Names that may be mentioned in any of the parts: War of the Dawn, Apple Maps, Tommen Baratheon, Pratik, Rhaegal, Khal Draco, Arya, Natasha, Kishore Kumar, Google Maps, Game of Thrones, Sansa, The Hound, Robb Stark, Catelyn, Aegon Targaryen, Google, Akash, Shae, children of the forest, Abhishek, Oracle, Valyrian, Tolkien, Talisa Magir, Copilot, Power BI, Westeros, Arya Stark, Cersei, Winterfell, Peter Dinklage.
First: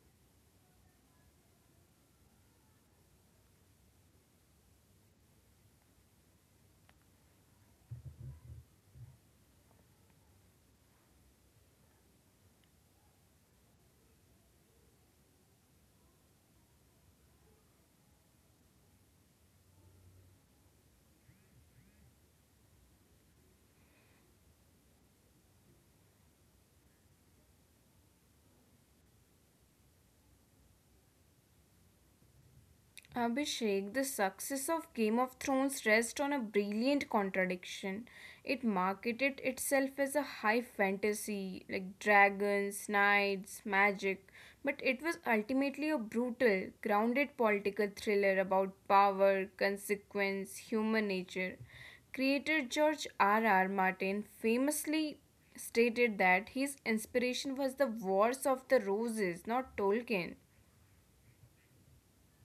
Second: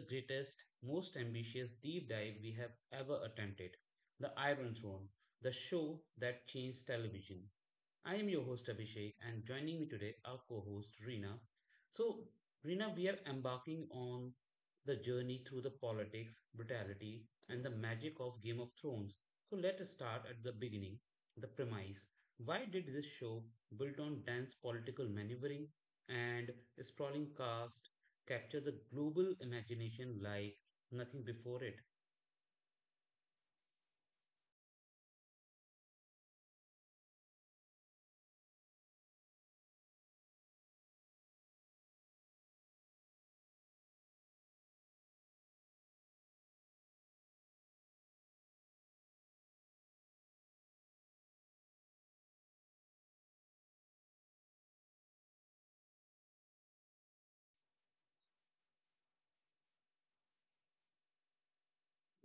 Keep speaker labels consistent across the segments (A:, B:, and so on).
A: greatest, most ambitious deep dive we have ever attempted. The Iron Throne, the show that changed television. I am your host, Abhishek, and joining me today, our co host, Reena. So, Reena, we are embarking on the journey through the politics, brutality, and the magic of Game of Thrones. So, let us start at the beginning, the premise. Why did this show, built on dense political maneuvering and sprawling cast, capture the global imagination like nothing before it?
B: Abhishek, the success of Game of Thrones rests on a brilliant contradiction. It marketed itself as a high fantasy, like dragons, knights, magic, but it was ultimately a brutal, grounded political thriller about power, consequence, human nature. Creator George R. R. Martin famously stated that his inspiration was the Wars of the Roses, not Tolkien.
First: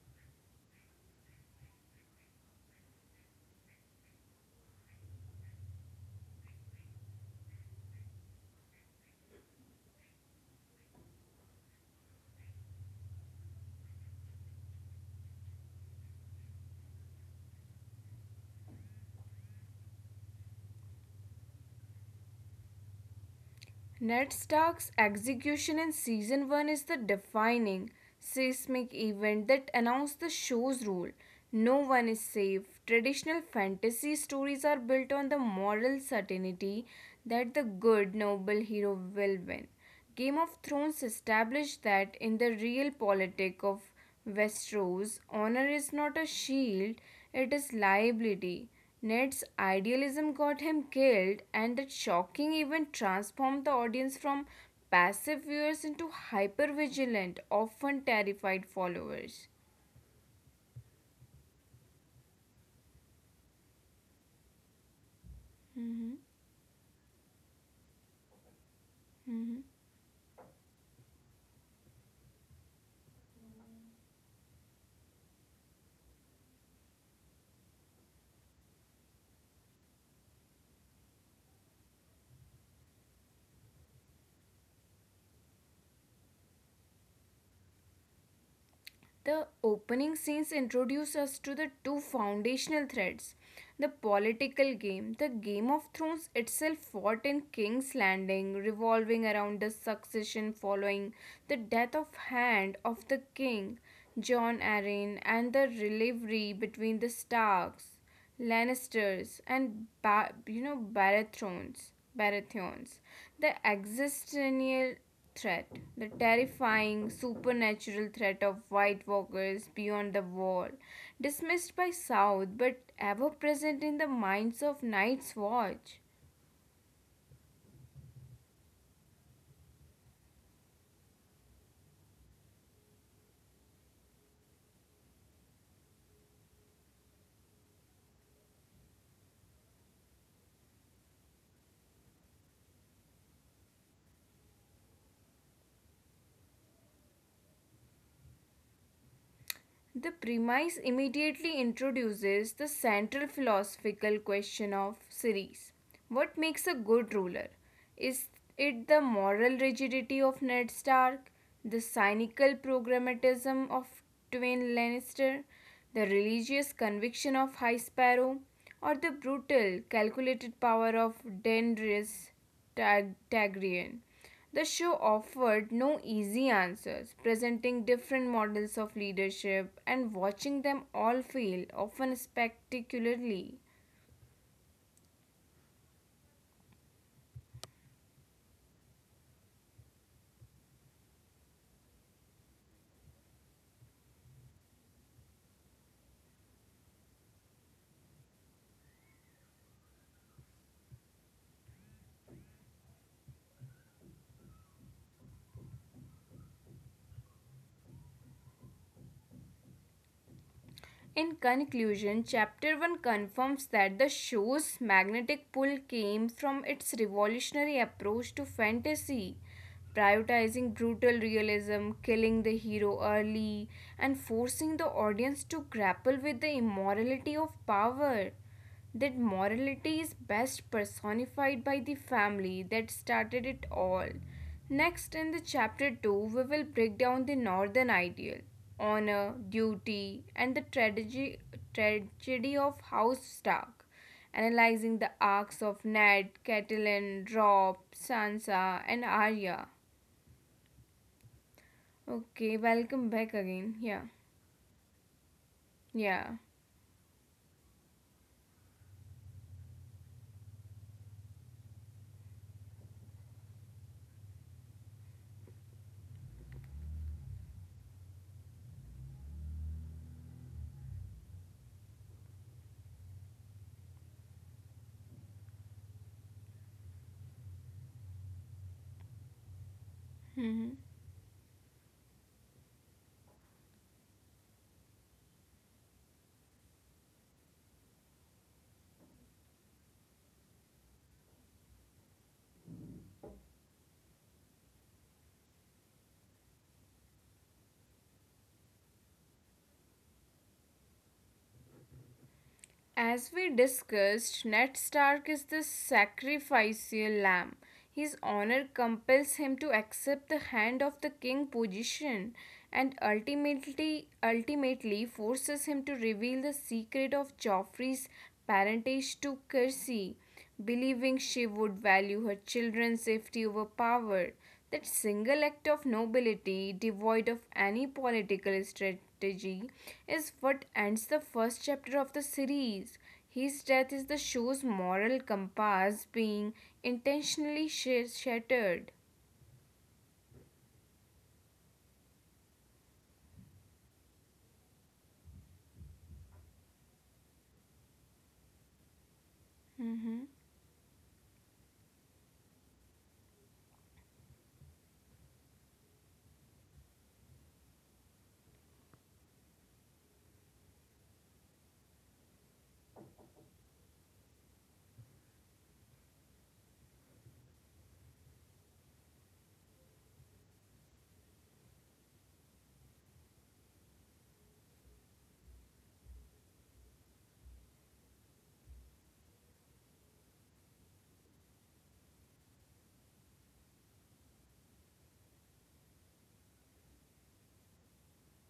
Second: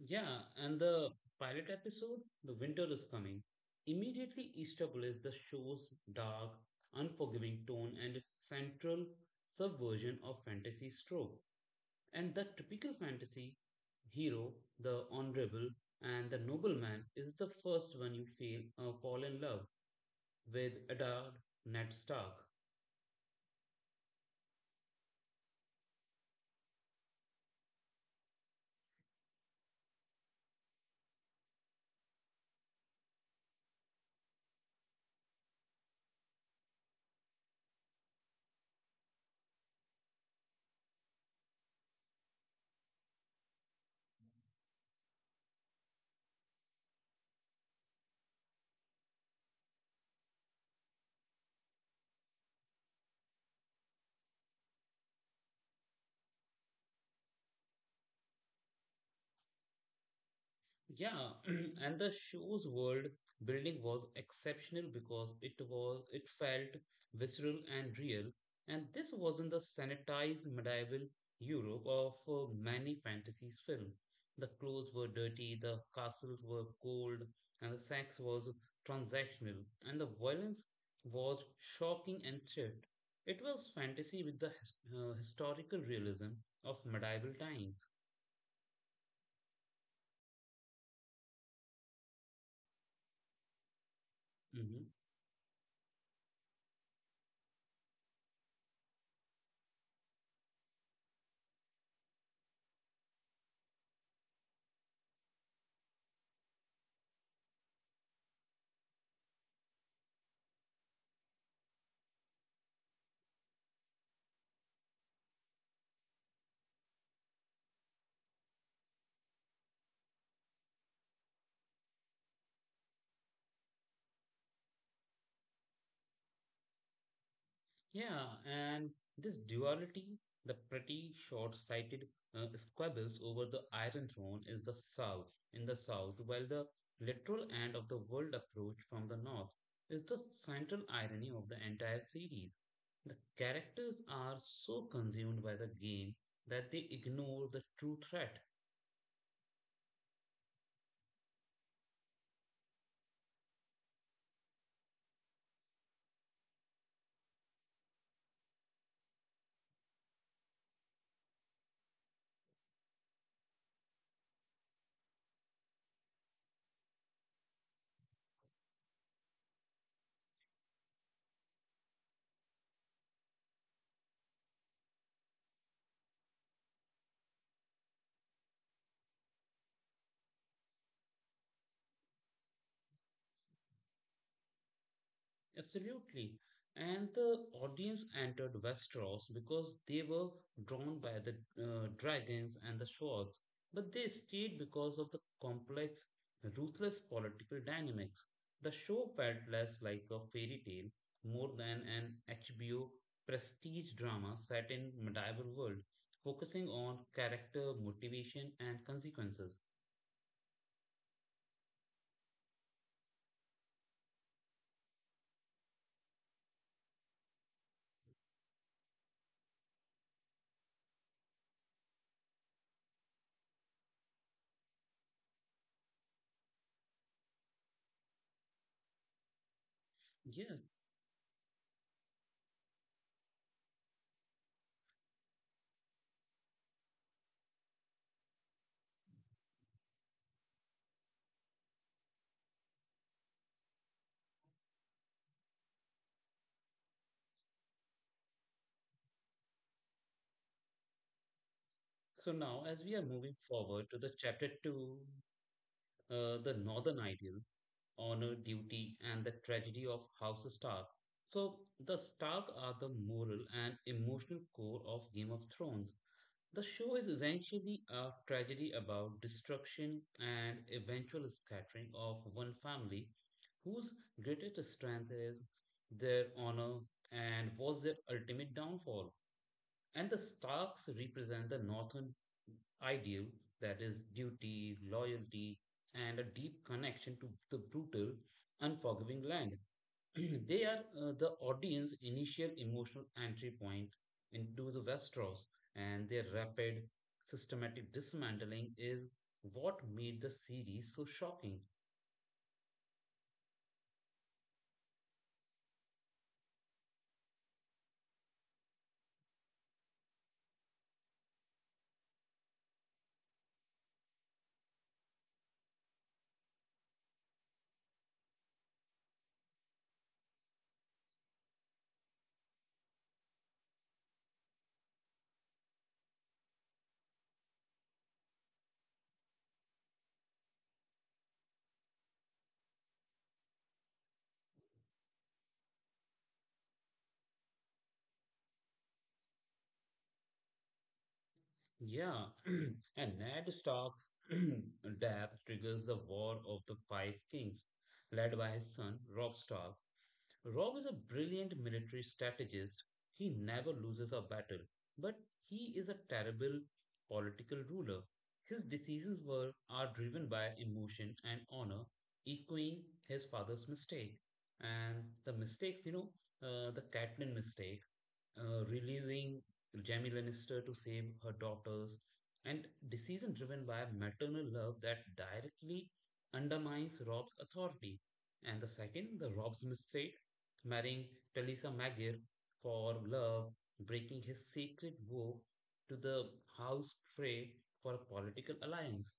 A: Yeah, and the pilot episode, The Winter is Coming, immediately established the show's dark, unforgiving tone and its central subversion of fantasy trope. And the typical fantasy hero, the honorable, and the nobleman is the first one you feel fall in love with Adard Ned Stark.
B: Ned Stark's execution in season 1 is the defining, seismic event that announced the show's rule. No one is safe. Traditional fantasy stories are built on the moral certainty that the good, noble hero will win. Game of Thrones established that in the real politic of Westeros, honor is not a shield, it is liability. Ned's idealism got him killed, and that shocking event transformed the audience from passive viewers into hyper vigilant, often terrified followers.
A: Yeah, and the show's world building was exceptional because it was
B: Mm-hmm.
A: it felt visceral and real, and this wasn't the
B: Mm-hmm.
A: sanitized medieval Europe of many fantasy films. The clothes were dirty, the castles were cold, and the sex was transactional, and the violence was shocking and swift. It was fantasy with the historical realism of medieval times.
B: The opening scenes introduce us to the two foundational threads the political
A: Mm-hmm.
B: game. The Game of Thrones itself fought in King's Landing, revolving around the succession following the death of Hand of the King, Jon Arryn, and the rivalry between the Starks. Lannisters and Baratheons, Baratheons, the existential threat, the terrifying supernatural threat of White Walkers beyond the wall, dismissed by South but ever present in the minds of Night's Watch.
A: Yeah, and this duality, the pretty short-sighted squabbles over the Iron Throne is the South in the South, while the literal end of the world approach from the North is the central irony of the entire series. The characters are so consumed by the game that they ignore the true threat.
B: The premise immediately introduces the central philosophical question of series. What makes a good ruler? Is it the moral rigidity of Ned Stark, the cynical programmatism of Tywin Lannister, the religious conviction of High Sparrow, or the brutal, calculated power of Daenerys Targaryen? The show offered no easy answers, presenting different models of leadership and watching them all fail, often spectacularly.
A: Absolutely. And the audience entered Westeros because they were drawn by the dragons and the swords, but they stayed because of the complex, ruthless political dynamics. The show felt less like a fairy tale, more than an HBO prestige drama set in medieval world, focusing on character, motivation, and consequences.
B: In conclusion, Chapter 1 confirms that the show's magnetic pull came from its revolutionary approach to fantasy, prioritizing brutal realism, killing the hero early, and forcing the audience to grapple with the immorality of power. That morality is
A: Yes.
B: best personified by the family that started it all. Next, in the chapter 2, we will break down the northern ideal honor, duty, and the tragedy of House Stark, analyzing the arcs of Ned, Catelyn, Rob, Sansa, and Arya.
A: So now, as we are moving
B: Okay,
A: forward
B: welcome
A: to the
B: back
A: chapter
B: again. Yeah,
A: two, the Northern
B: yeah.
A: Ideal, honor, duty, and the tragedy of House Stark. So, the Stark are the moral and emotional core of Game of Thrones. The show is essentially a tragedy about destruction and eventual scattering of one family whose greatest strength is their honor and was their ultimate downfall. And the Starks represent
B: hmm
A: the northern ideal, that is, duty, loyalty, and a deep connection to the brutal, unforgiving land. They are the audience's initial emotional entry point into the Westeros, and their rapid, systematic dismantling is what made the series so shocking.
B: As we discussed, Ned Stark is the sacrificial lamb. His honor compels him to accept the hand of the king position and ultimately forces him to reveal the secret of Joffrey's parentage to Cersei believing she would value her children's safety over power. That single act of nobility, devoid of any political strategy, is what ends the first chapter of the series. His death is the show's moral compass being intentionally shattered.
A: Yeah, and Ned Stark's death triggers the War of the Five Kings, led by his son Robb Stark. Rob is a
B: Mhm.
A: brilliant military strategist. He never loses a battle, but he is a terrible political ruler. His decisions were are driven by emotion and honor, echoing his father's mistake. And the mistakes, you know, the Catelyn mistake, releasing Jamie Lannister to save her daughters, and decision driven by maternal love that directly undermines Rob's authority. And the second, the Rob's mistake, marrying Talisa Magir for love, breaking his secret vow to the house Frey for a political alliance.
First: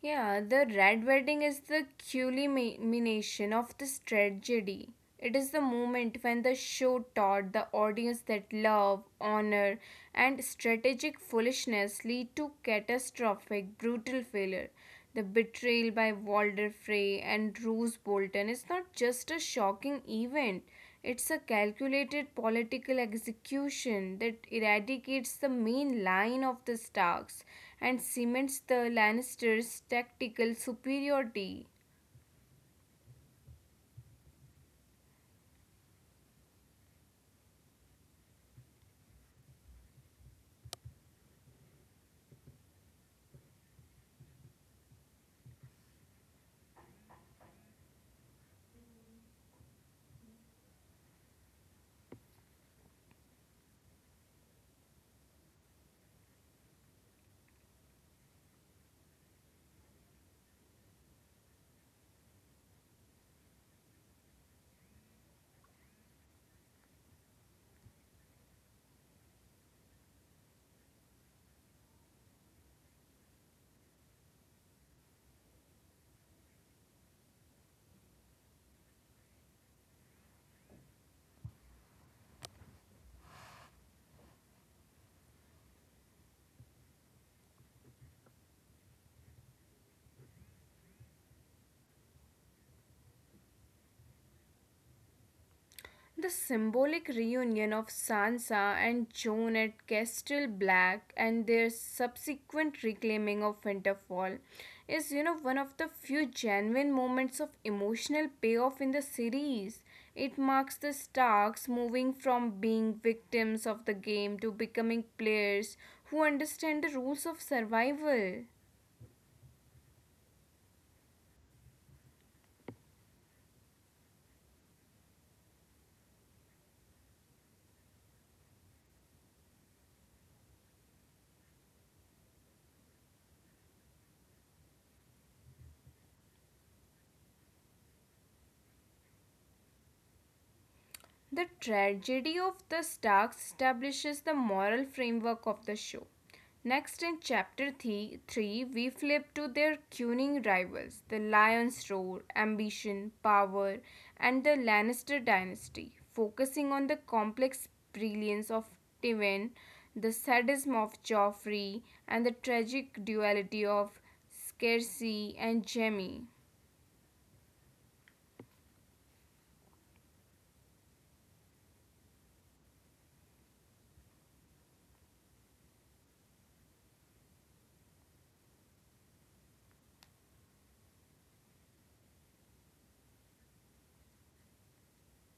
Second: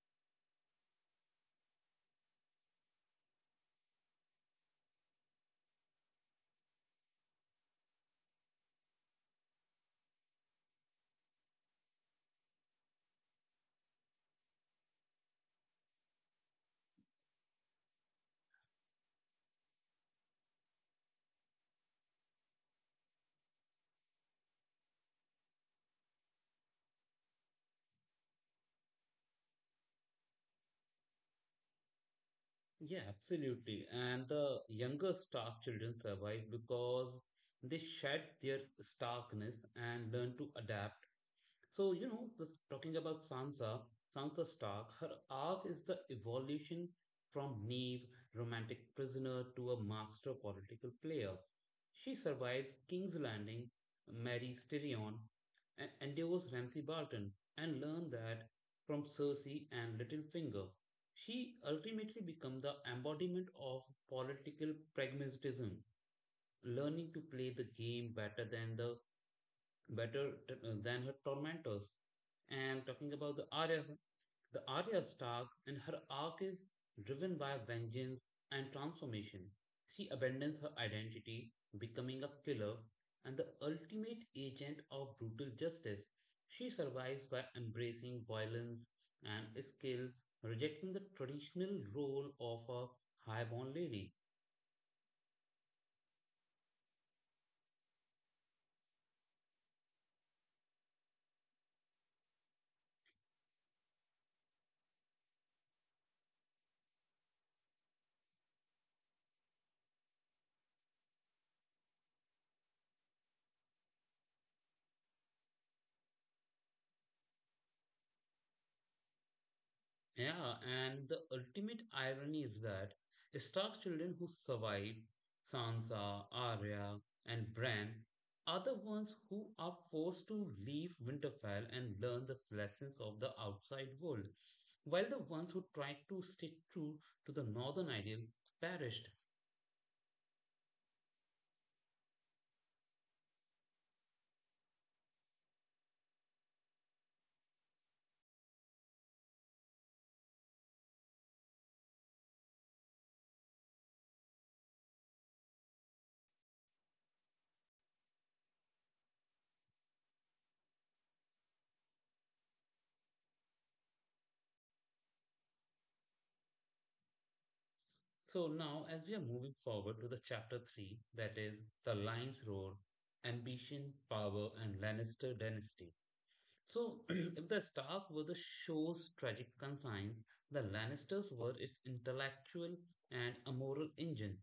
B: Yeah, the Red Wedding is the culmination of this tragedy. It is the moment when the show taught the audience that love, honor, and strategic foolishness lead to catastrophic, brutal failure. The betrayal by Walder Frey and Rose Bolton is not just a shocking event, it's a calculated political execution that eradicates the main line of the Starks and cements the Lannisters' tactical superiority.
A: Yeah, absolutely. And the younger Stark children survive because they shed their starkness and learn to adapt. So, you know, talking about Sansa, Sansa Stark, her arc is the evolution from naive romantic prisoner to a master political player. She survives King's Landing, marries Tyrion, and endures Ramsay Bolton, and learns that from Cersei and Littlefinger. She ultimately becomes the embodiment of political pragmatism, learning to play the game better than the better t- than her tormentors. And talking about the Arya Stark and her arc is driven by vengeance and transformation. She abandons her identity, becoming a killer and the ultimate agent of brutal justice. She survives by embracing violence and skill, rejecting the traditional role of a highborn lady.
B: The symbolic reunion of Sansa and Jon at Castle Black and their subsequent reclaiming of Winterfell is, one of the few genuine moments of emotional payoff in the series. It marks the Starks moving from being victims of the game to becoming players who understand the rules of survival.
A: Yeah, and the ultimate irony is that Stark's children who survive, Sansa, Arya, and Bran, are the ones who are forced to leave Winterfell and learn the lessons of the outside world, while the ones who tried to stay true to the northern ideal perished.
B: The tragedy of the Starks establishes the moral framework of the show. Next, in 3, we flip to their cunning rivals, the Lion's Roar, Ambition, Power, and the Lannister dynasty, focusing on the complex brilliance of Tywin, the sadism of Joffrey, and the tragic duality of Cersei and Jaime.
A: So now, as we are moving forward to the chapter three, that is the Lion's Roar, Ambition, Power, and Lannister Dynasty. So, if the Stark were the show's tragic conscience, the Lannisters were its intellectual and a engine.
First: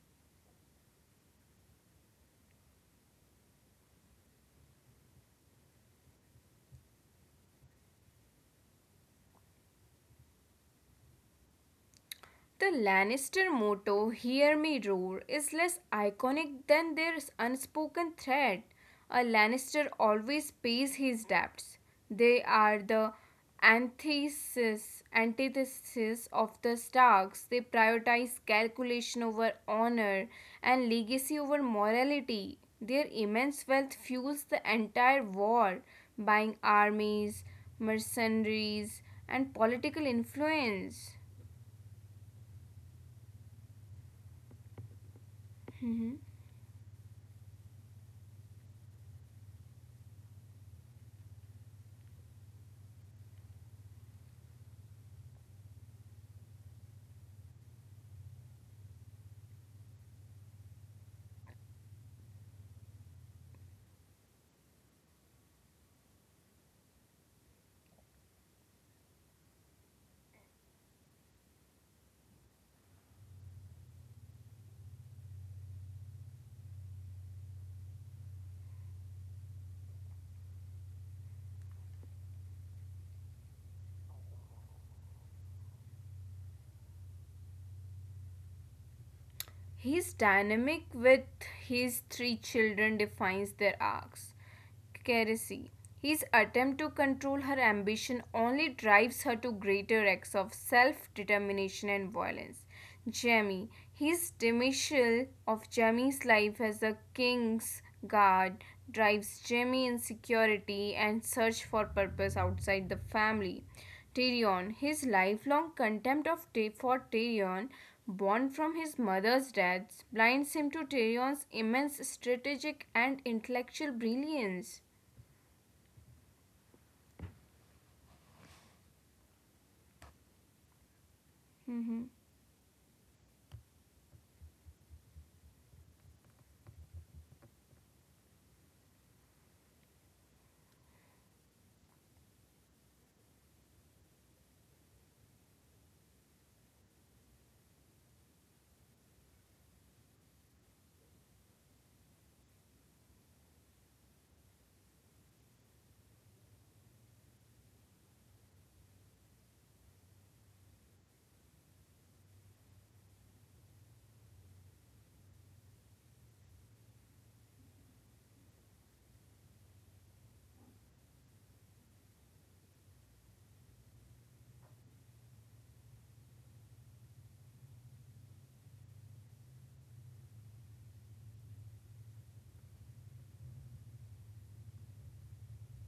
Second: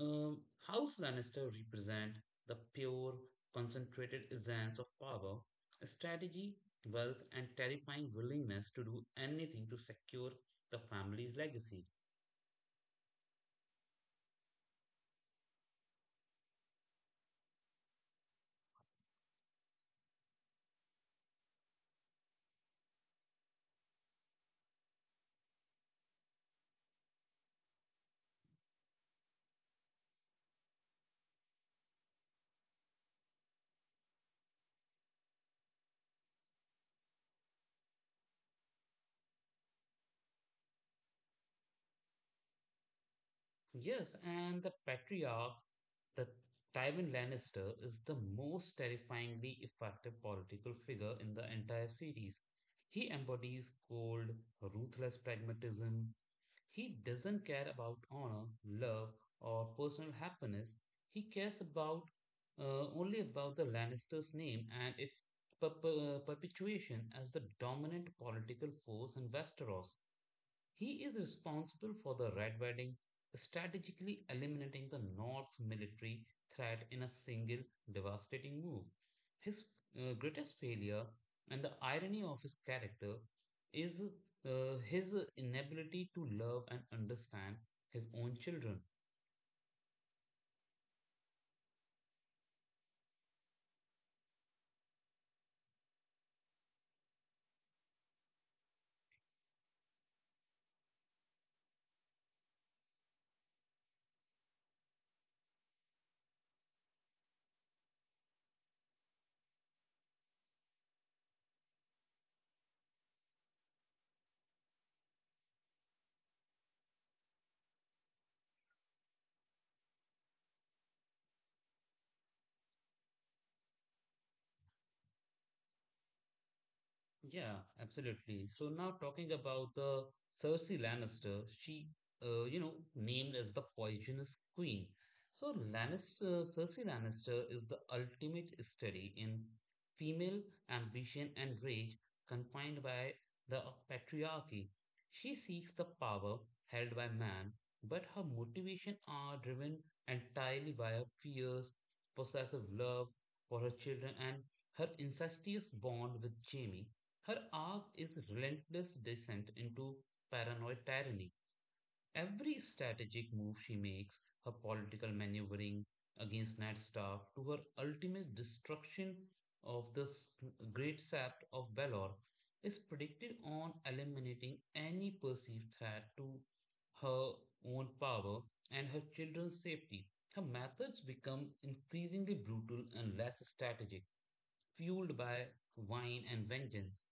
A: Um, House Lannister represent the pure, concentrated essence of power, strategy, wealth, and terrifying willingness to do anything to secure the family's legacy.
B: The Lannister motto, Hear Me Roar, is less iconic than their unspoken threat. A Lannister always pays his debts. They are the antithesis of the Starks. They prioritize calculation over honor and legacy over morality. Their immense wealth fuels the entire war, buying armies, mercenaries, and political influence.
A: Yes, and the patriarch, the
B: Mhm.
A: Tywin Lannister, is the most terrifyingly effective political figure in the entire series. He embodies cold, ruthless pragmatism. He doesn't care about honor, love, or personal happiness. He cares about only about the Lannister's name and its perpetuation as the dominant political force in Westeros. He is responsible for the Red Wedding, strategically eliminating the North's military threat in a single devastating move. His greatest failure and the irony of his character is, his inability to love and understand his own children.
B: His dynamic with his three children defines their arcs. Keresi. His attempt to control her ambition only drives her to greater acts of self determination and violence. Jamie. His dismissal of Jamie's life as a king's guard drives Jamie insecurity and search for purpose outside the family. Tyrion, his lifelong contempt of for Tyrion, born from his mother's death, blinds him to Tyrion's immense strategic and intellectual brilliance.
A: Yeah, absolutely. So now talking about the Cersei Lannister, she, you know,
B: Mm-hmm.
A: named as the poisonous queen. So Lannister, Cersei Lannister is the ultimate study in female ambition and rage confined by the patriarchy. She seeks the power held by man, but her motivation are driven entirely by her fierce, possessive love for her children and her incestuous bond with Jamie. Her arc is relentless descent into paranoid tyranny. Every strategic move she makes, her political maneuvering against Ned Stark, to her ultimate destruction of the great sept of Belor, is predicted on eliminating any perceived threat to her own power and her children's safety. Her methods become increasingly brutal and less strategic, fueled by wine and vengeance.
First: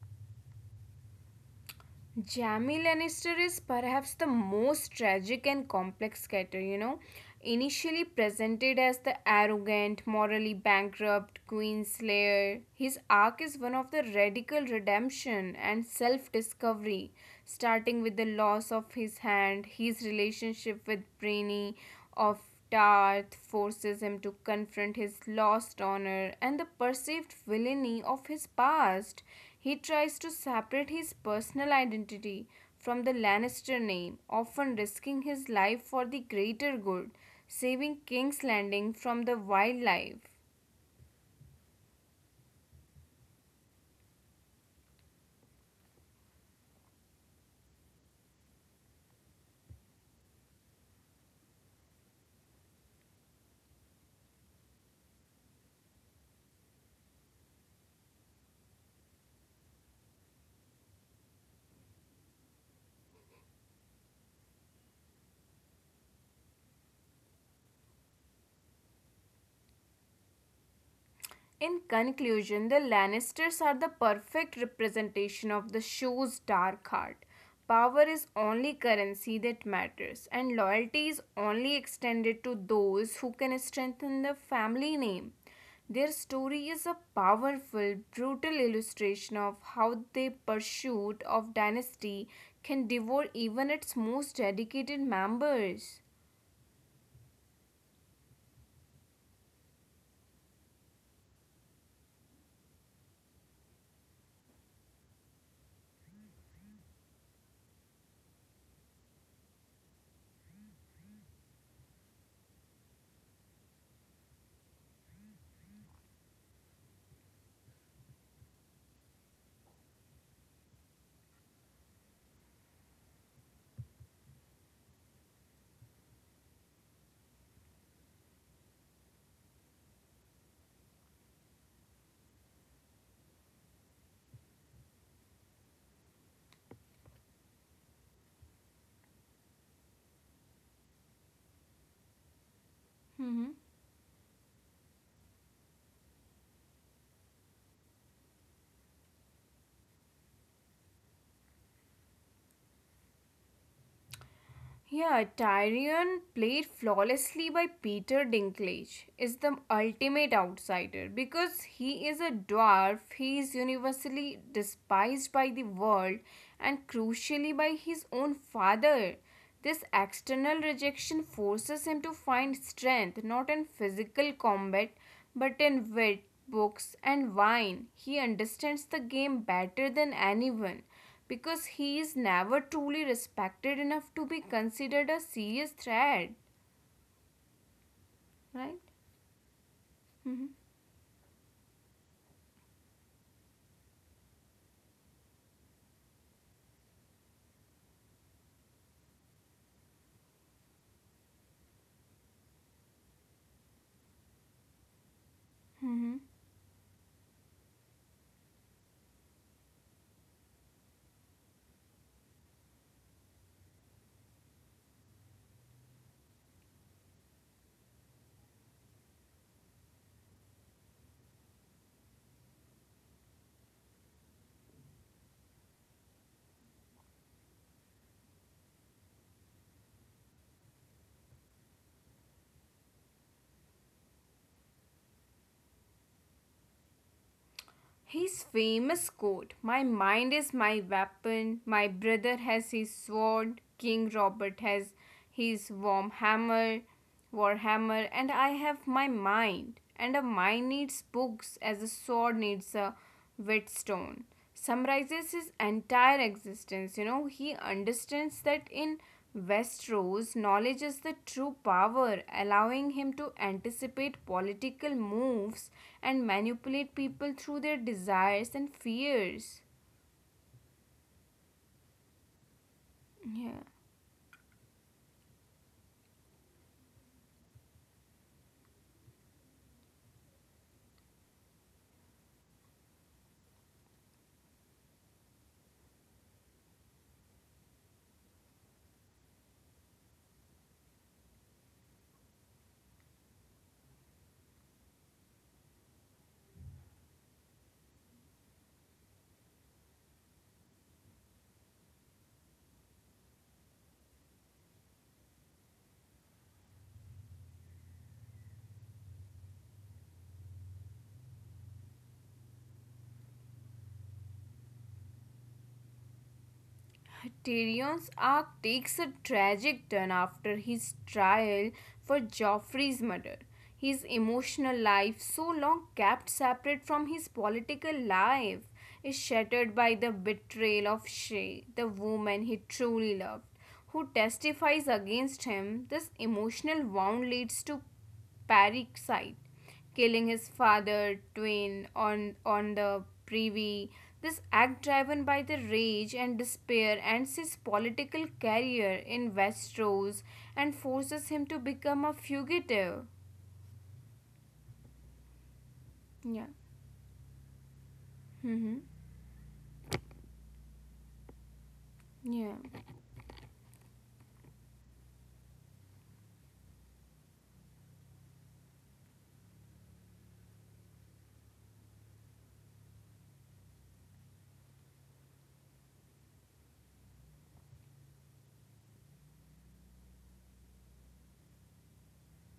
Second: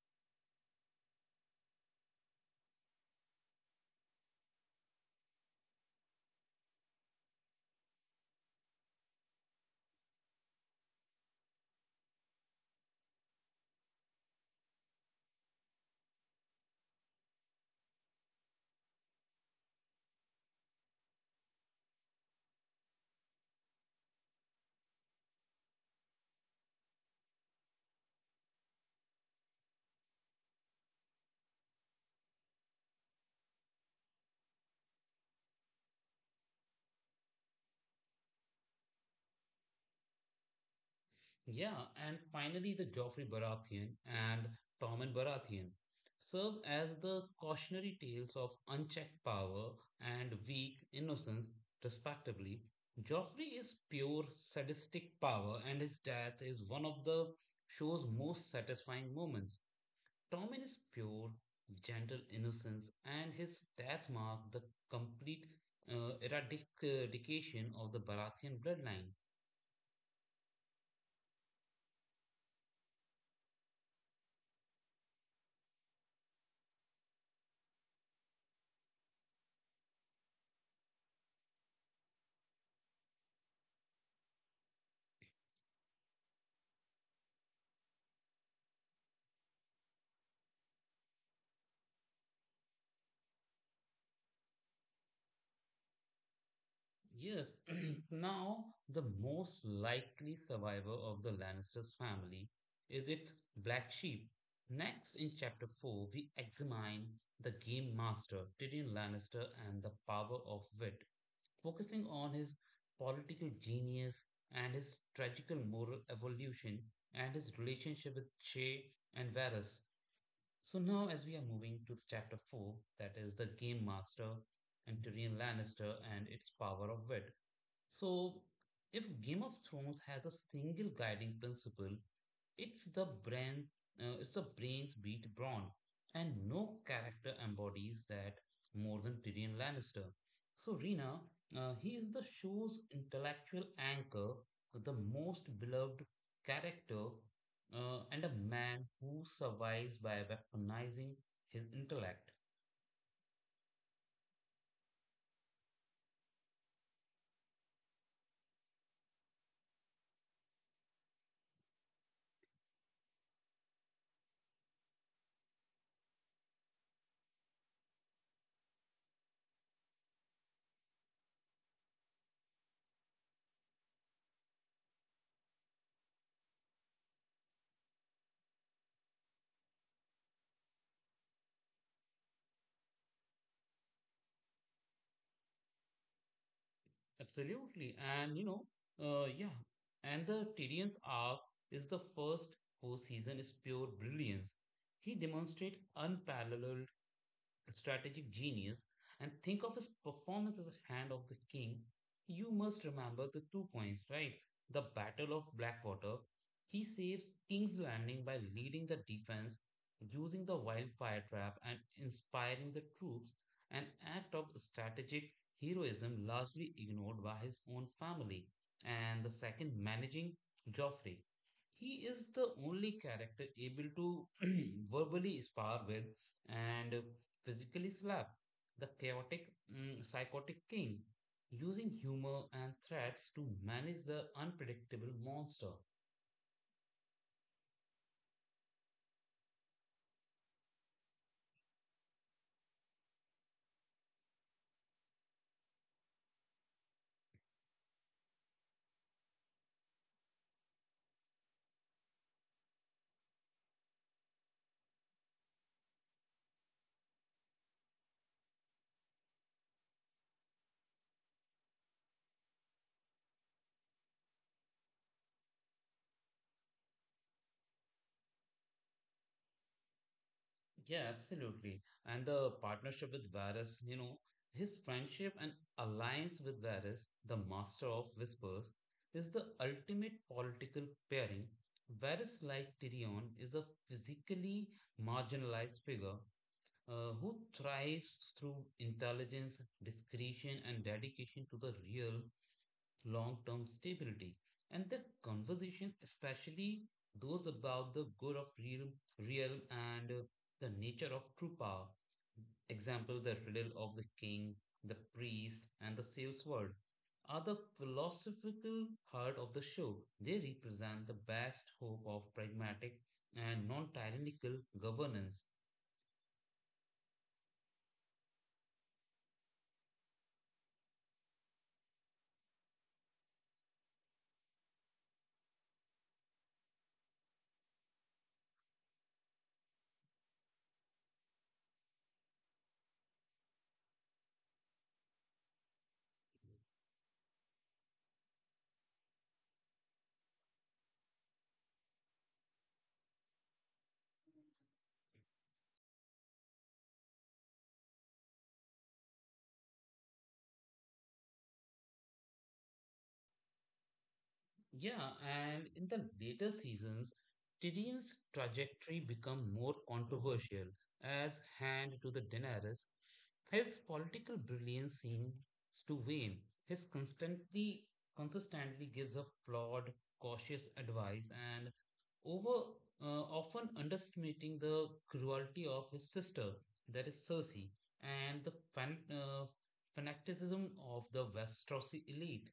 B: Jamie Lannister is perhaps the most tragic and complex character, Initially presented as the arrogant, morally bankrupt Queenslayer, his arc is one of the radical redemption and self discovery, starting with the loss of his hand, his relationship with Brainy, of Darth forces him to confront his lost honor and the perceived villainy of his past. He tries to separate his personal identity from the Lannister name, often risking his life for the greater good, saving King's Landing from the wildlife.
A: Yeah, and finally, the Geoffrey Baratheon and Tommen Baratheon serve as the cautionary tales of unchecked power and weak innocence, respectively. Joffrey is pure sadistic power, and his death is one of the show's most satisfying moments. Tommen is pure, gentle innocence, and his death marked the complete eradication of the Baratheon bloodline.
B: In conclusion, the Lannisters are the perfect representation of the show's dark heart. Power is only currency that matters, and loyalty is only extended to those who can strengthen the family name. Their story is a powerful, brutal illustration of how the pursuit of dynasty can devour even its most dedicated members.
A: Yes, now the most likely survivor of the Lannisters family is its black sheep. Next, in chapter 4, we examine the game master, Tyrion Lannister, and the power of wit, focusing on his political genius and his tragical moral evolution and his relationship with Che and Varys. So now, as we are moving to chapter 4, that is the Game Master and Tyrion Lannister and its power of wit. So, if Game of Thrones has a single guiding principle, it's it's the brains beat brawn, and no character embodies that more than Tyrion Lannister. So, Rina, he is the
B: Mhm.
A: show's intellectual anchor, the most beloved character and a man who survives by weaponizing his intellect.
B: Yeah, Tyrion, played flawlessly by Peter Dinklage, is the ultimate outsider because he is a dwarf, he is universally despised by the world and crucially by his own father. This external rejection forces him to find strength not in physical combat but in wit, books, and wine. He understands the game better than anyone because he is never truly respected enough to be considered a serious threat, right?
A: Absolutely. And, you know,
B: Mhm,
A: yeah. And the Tyrion's arc is the first whole season is pure brilliance. He demonstrates unparalleled strategic genius, and think of his performance as a hand of the king, you must remember the two points, right? The
B: mhm.
A: Battle of Blackwater. He saves King's Landing by leading the defense, using the wildfire trap, and inspiring the troops, an act of strategic heroism largely ignored by his own family. And the second, managing Joffrey. He is the only character able to verbally spar with and physically slap the chaotic, psychotic king, using humor and threats to manage the unpredictable monster.
B: His famous quote, my mind is my weapon, my brother has his sword, King Robert has his war hammer, and I have my mind. And a mind needs books as a sword needs a whetstone. Summarizes his entire existence. He understands that in Westeros, knowledge is the true power, allowing him to anticipate political moves and manipulate people through their desires and fears.
A: Yeah, absolutely. And the
B: Yeah.
A: partnership with Varys, you know, his friendship and alliance with Varys, the master of whispers, is the ultimate political pairing. Varys, like Tyrion, is a physically marginalized figure who thrives through intelligence, discretion, and dedication to the real long term stability. And the conversation, especially those about the good of real and the nature of true power, example, the riddle of the king, the priest, and the sales word, are the philosophical heart of the show. They represent the best hope of pragmatic and non tyrannical governance.
B: Tyrion's arc takes a tragic turn after his trial for Joffrey's murder. His emotional life, so long kept separate from his political life, is shattered by the betrayal of Shay, the woman he truly loved, who testifies against him. This emotional wound leads to parricide killing his father, Twain, on the privy. This act, driven by the rage and despair, ends his political career in Westeros and forces him to become a fugitive.
A: Yeah, and in the
B: Yeah.
A: later seasons, Tyrion's
B: Mm-hmm.
A: trajectory became more controversial as hand to the
B: Yeah.
A: Daenerys. His political brilliance seems to wane. His constantly consistently gives a flawed, cautious advice and over often underestimating the cruelty of his sister, that is Cersei, and the fanaticism of the Westerosi elite.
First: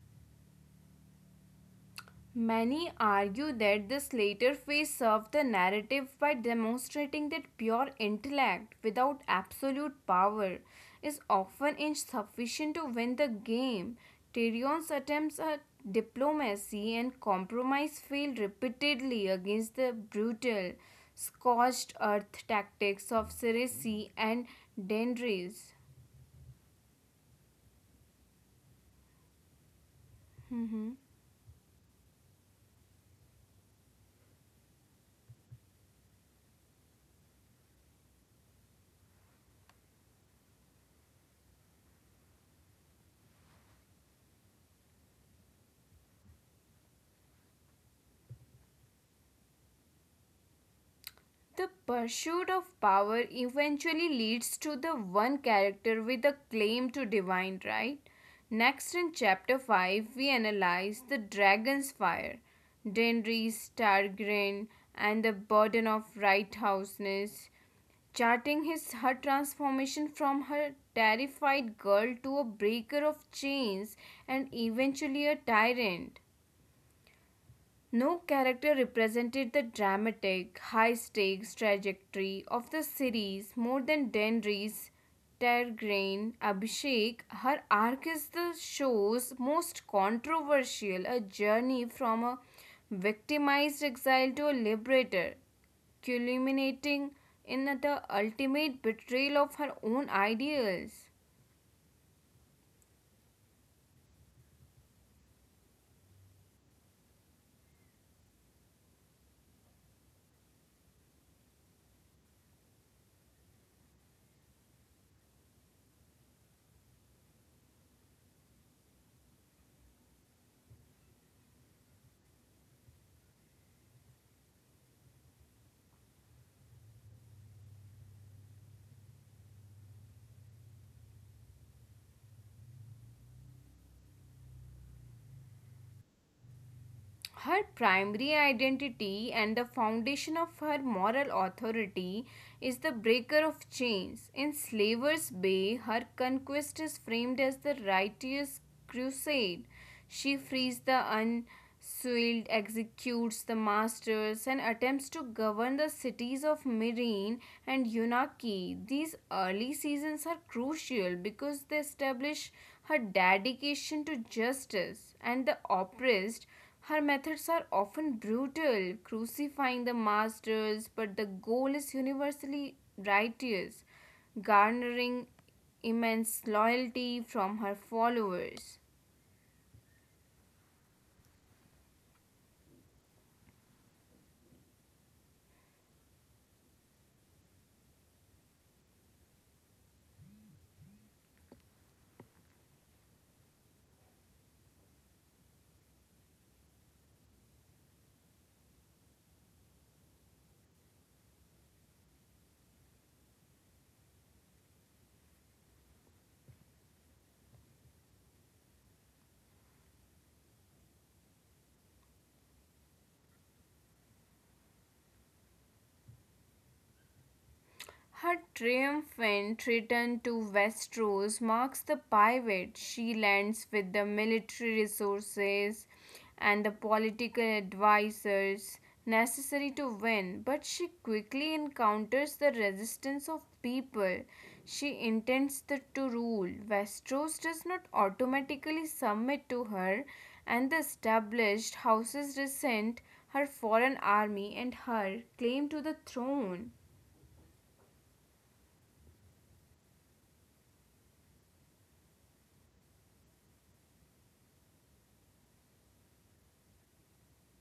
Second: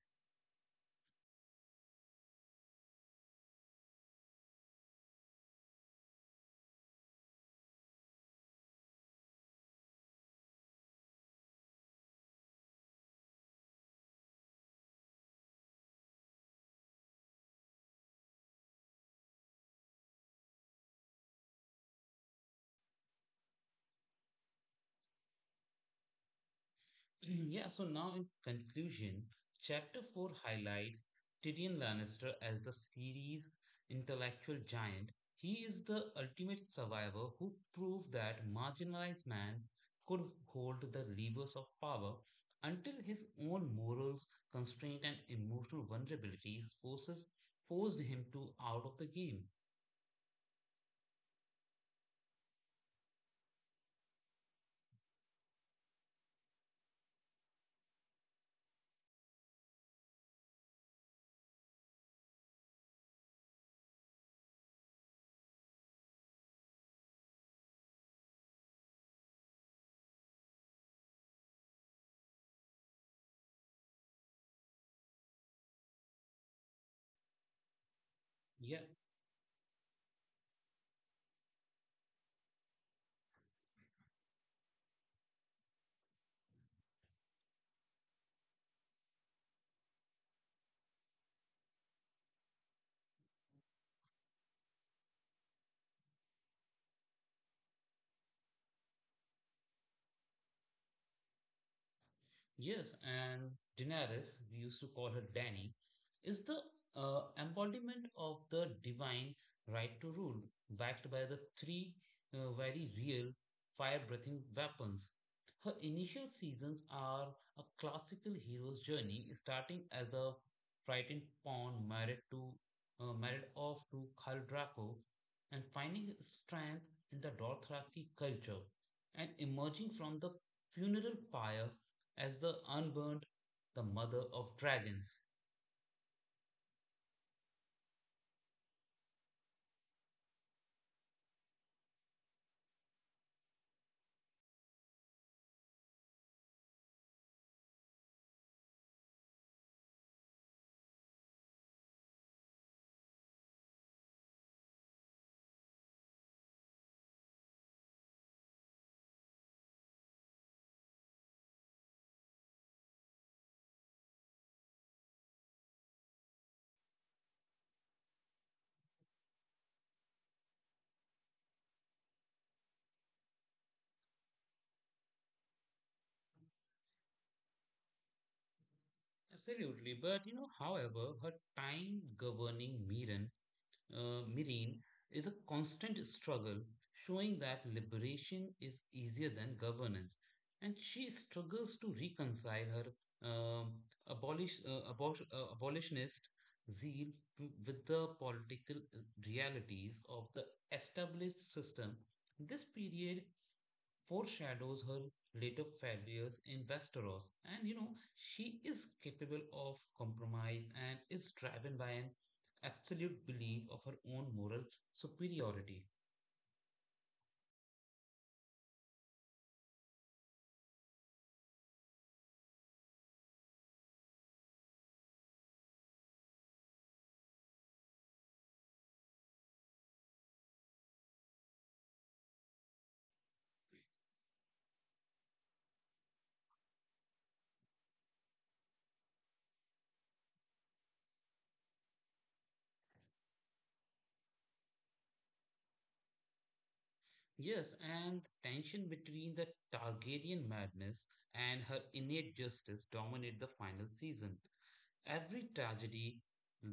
B: Many argue that this later phase served the narrative by demonstrating that pure intellect without absolute power is often insufficient to win the game. Tyrion's attempts at diplomacy and compromise failed repeatedly against the brutal scorched earth tactics of Cersei and Daenerys.
A: Yeah, so now in conclusion, chapter 4
B: Mm-hmm.
A: highlights Tyrion Lannister as the series' intellectual giant. He is the ultimate survivor who proved that marginalized man could hold the levers of power until his own morals, constraint, and emotional vulnerabilities forces forced him to out of the game.
B: The pursuit of power eventually leads to the one character with a claim to divine right. Next, in chapter 5, we analyze the dragon's fire, Denry's Targaryen, and the burden of righteousness, charting his her transformation from her terrified girl to a breaker of chains and eventually a tyrant. No character
A: Yeah.
B: represented the dramatic, high stakes trajectory of the series more than Denry's Targaryen Abhishek. Her arc is the show's most controversial a journey from a victimized exile to a liberator, culminating in the ultimate betrayal of her own ideals.
A: Yes, and Daenerys, we used to call her Dany, is the embodiment of the divine right to rule, backed by the three very real fire-breathing weapons. Her initial seasons are a classical hero's journey, starting as a frightened pawn married off to Khal Draco, and finding strength in the Dothraki culture, and emerging from the funeral pyre as the unburned, the mother of dragons.
B: Her primary identity and the foundation of her moral authority is the breaker of chains. In Slaver's Bay, her conquest is framed as the righteous crusade. She frees the unswilled, executes the masters, and attempts to govern the cities of Mirene and Yunaki. These early seasons are crucial because they establish her dedication to justice and the oppressed her methods are often brutal, crucifying the masters, but the goal is universally righteous, garnering immense loyalty from her followers.
A: Absolutely. However, her time governing Mirin is a constant struggle, showing that liberation is easier than governance. And she struggles to reconcile her abolitionist zeal with the political realities of the established system. This period foreshadows her later failures in Westeros. And she is capable of compromise and is driven by an absolute belief of her own moral superiority.
B: Her triumphant return to Westeros marks the pivot she lands with the military resources and the political advisors necessary to win, but she quickly encounters the resistance of people she to rule. Westeros does not automatically submit to her, and the established houses resent her foreign army and her claim to the throne.
A: Yes, and tension between the Targaryen madness and her innate justice dominate the final season. Every tragedy,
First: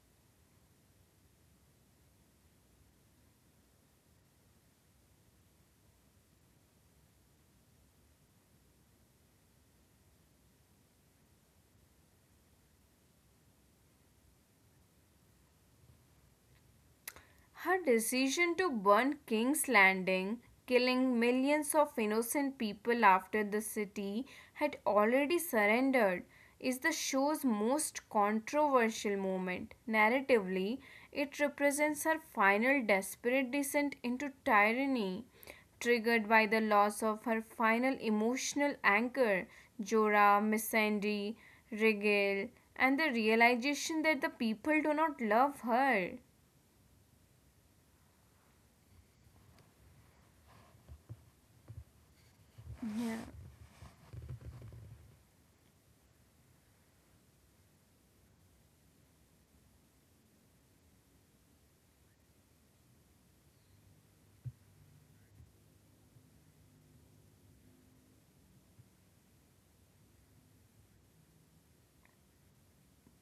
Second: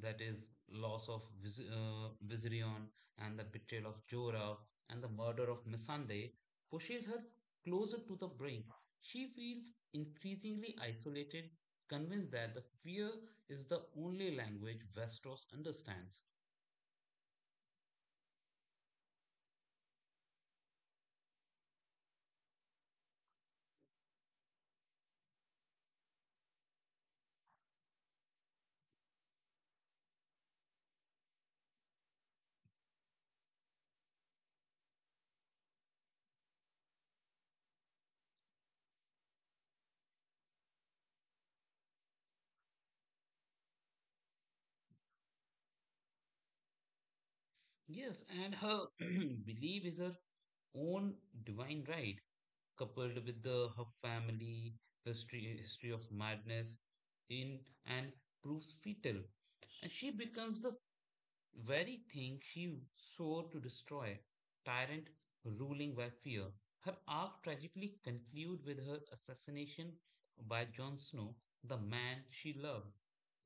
A: that is, loss of Vizirion, and the betrayal of Jorah, and the murder of Missandei, pushes her closer to the brink. She feels increasingly isolated, convinced that the fear is the only language Westeros understands.
B: Her decision to burn King's Landing, killing millions of innocent people after the city had already surrendered, is the show's most controversial moment. Narratively, it represents her final desperate descent into tyranny, triggered by the loss of her final emotional anchor, Jorah, Missandei, Rigel, and the realization that the people do not love her.
A: Yes, and her belief is her own divine right, coupled
B: Yeah.
A: with the her family history of madness in and proves fatal. And she becomes the very thing she swore to destroy, tyrant ruling by fear. Her arc tragically concludes with her assassination by Jon Snow, the man she loved.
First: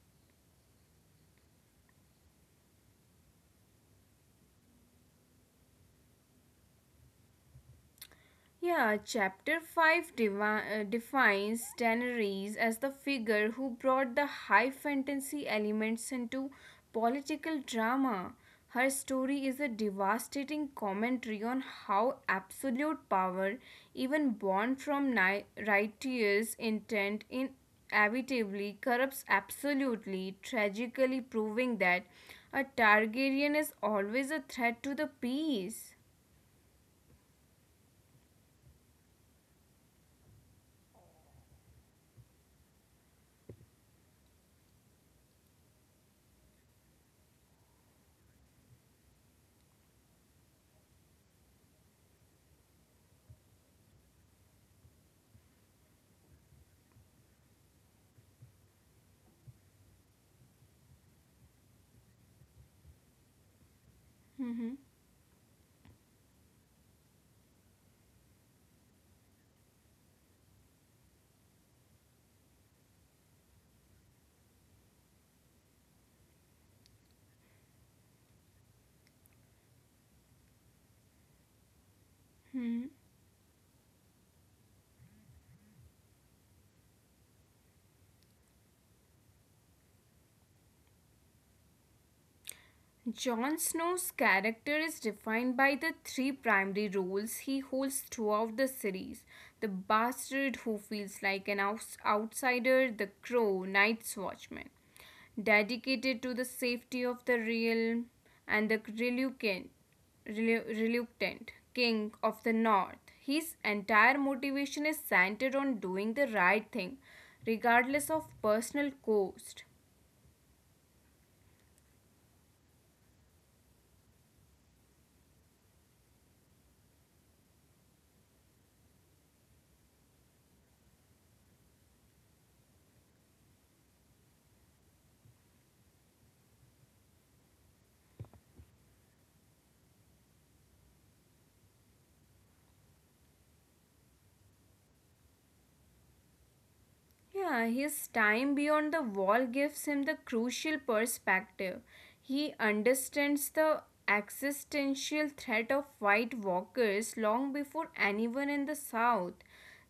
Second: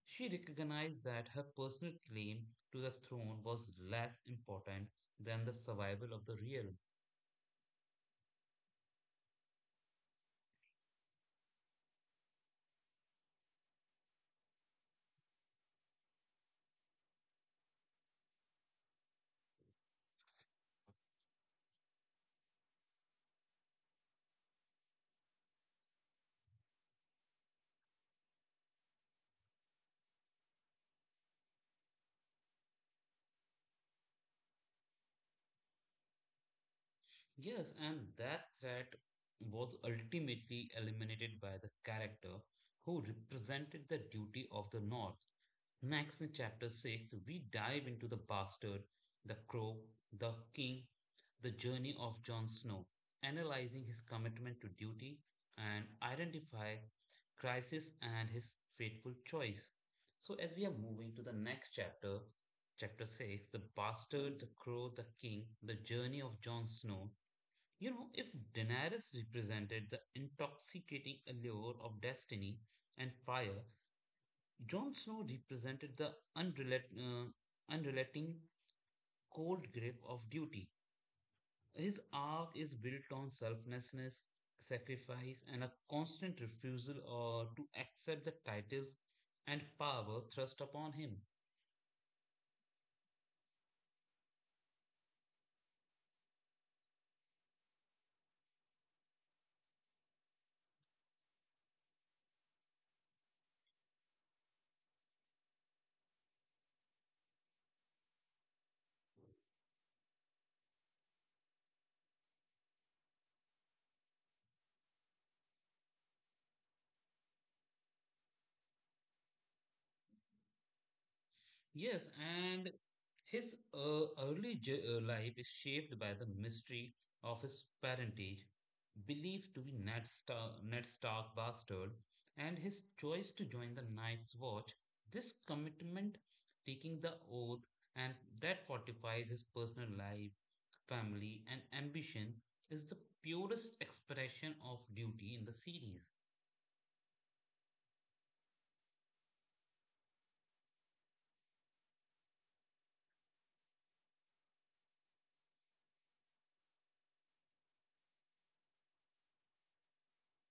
A: She recognized that her personal claim to the throne was less important than the survival of the realm.
B: Yeah, chapter 5 defines Daenerys as the figure who brought the high fantasy elements into political drama. Her story is a devastating commentary on how absolute power, even born from righteous intent, inevitably corrupts absolutely, tragically proving that a Targaryen is always a threat to the peace.
A: Yes, and that threat was ultimately eliminated by the character who represented the duty of the North. Next, in chapter 6, we dive into the bastard, the crow, the king, the journey of Jon Snow, analyzing his commitment to duty and identify crisis and his fateful choice. So, as we are moving to the next chapter, chapter 6, the bastard, the
B: hmm
A: crow, the king, the journey of Jon Snow, if Daenerys represented the intoxicating allure of destiny and fire, Jon Snow represented the unrelat- uh, unrelenting cold grip of duty. His arc is built on selflessness, sacrifice, and a constant refusal or to accept the titles and power thrust upon him.
B: Jon Snow's character is defined by the three primary roles he holds throughout the series the bastard who feels like an outsider, the crow, night's watchman, dedicated to the safety of the realm, and the reluctant king of the north. His entire motivation is centered on doing the right thing, regardless of personal cost.
A: Yes, and his early life is shaped by the mystery of his parentage, believed to be Ned Stark bastard, and his choice to join the Night's Watch. This commitment, taking the oath, and that fortifies his personal life, family, and ambition, is the purest expression of duty in the series.
B: Yeah, his time beyond the wall gives him the crucial perspective. He understands the existential threat of white walkers long before anyone in the South.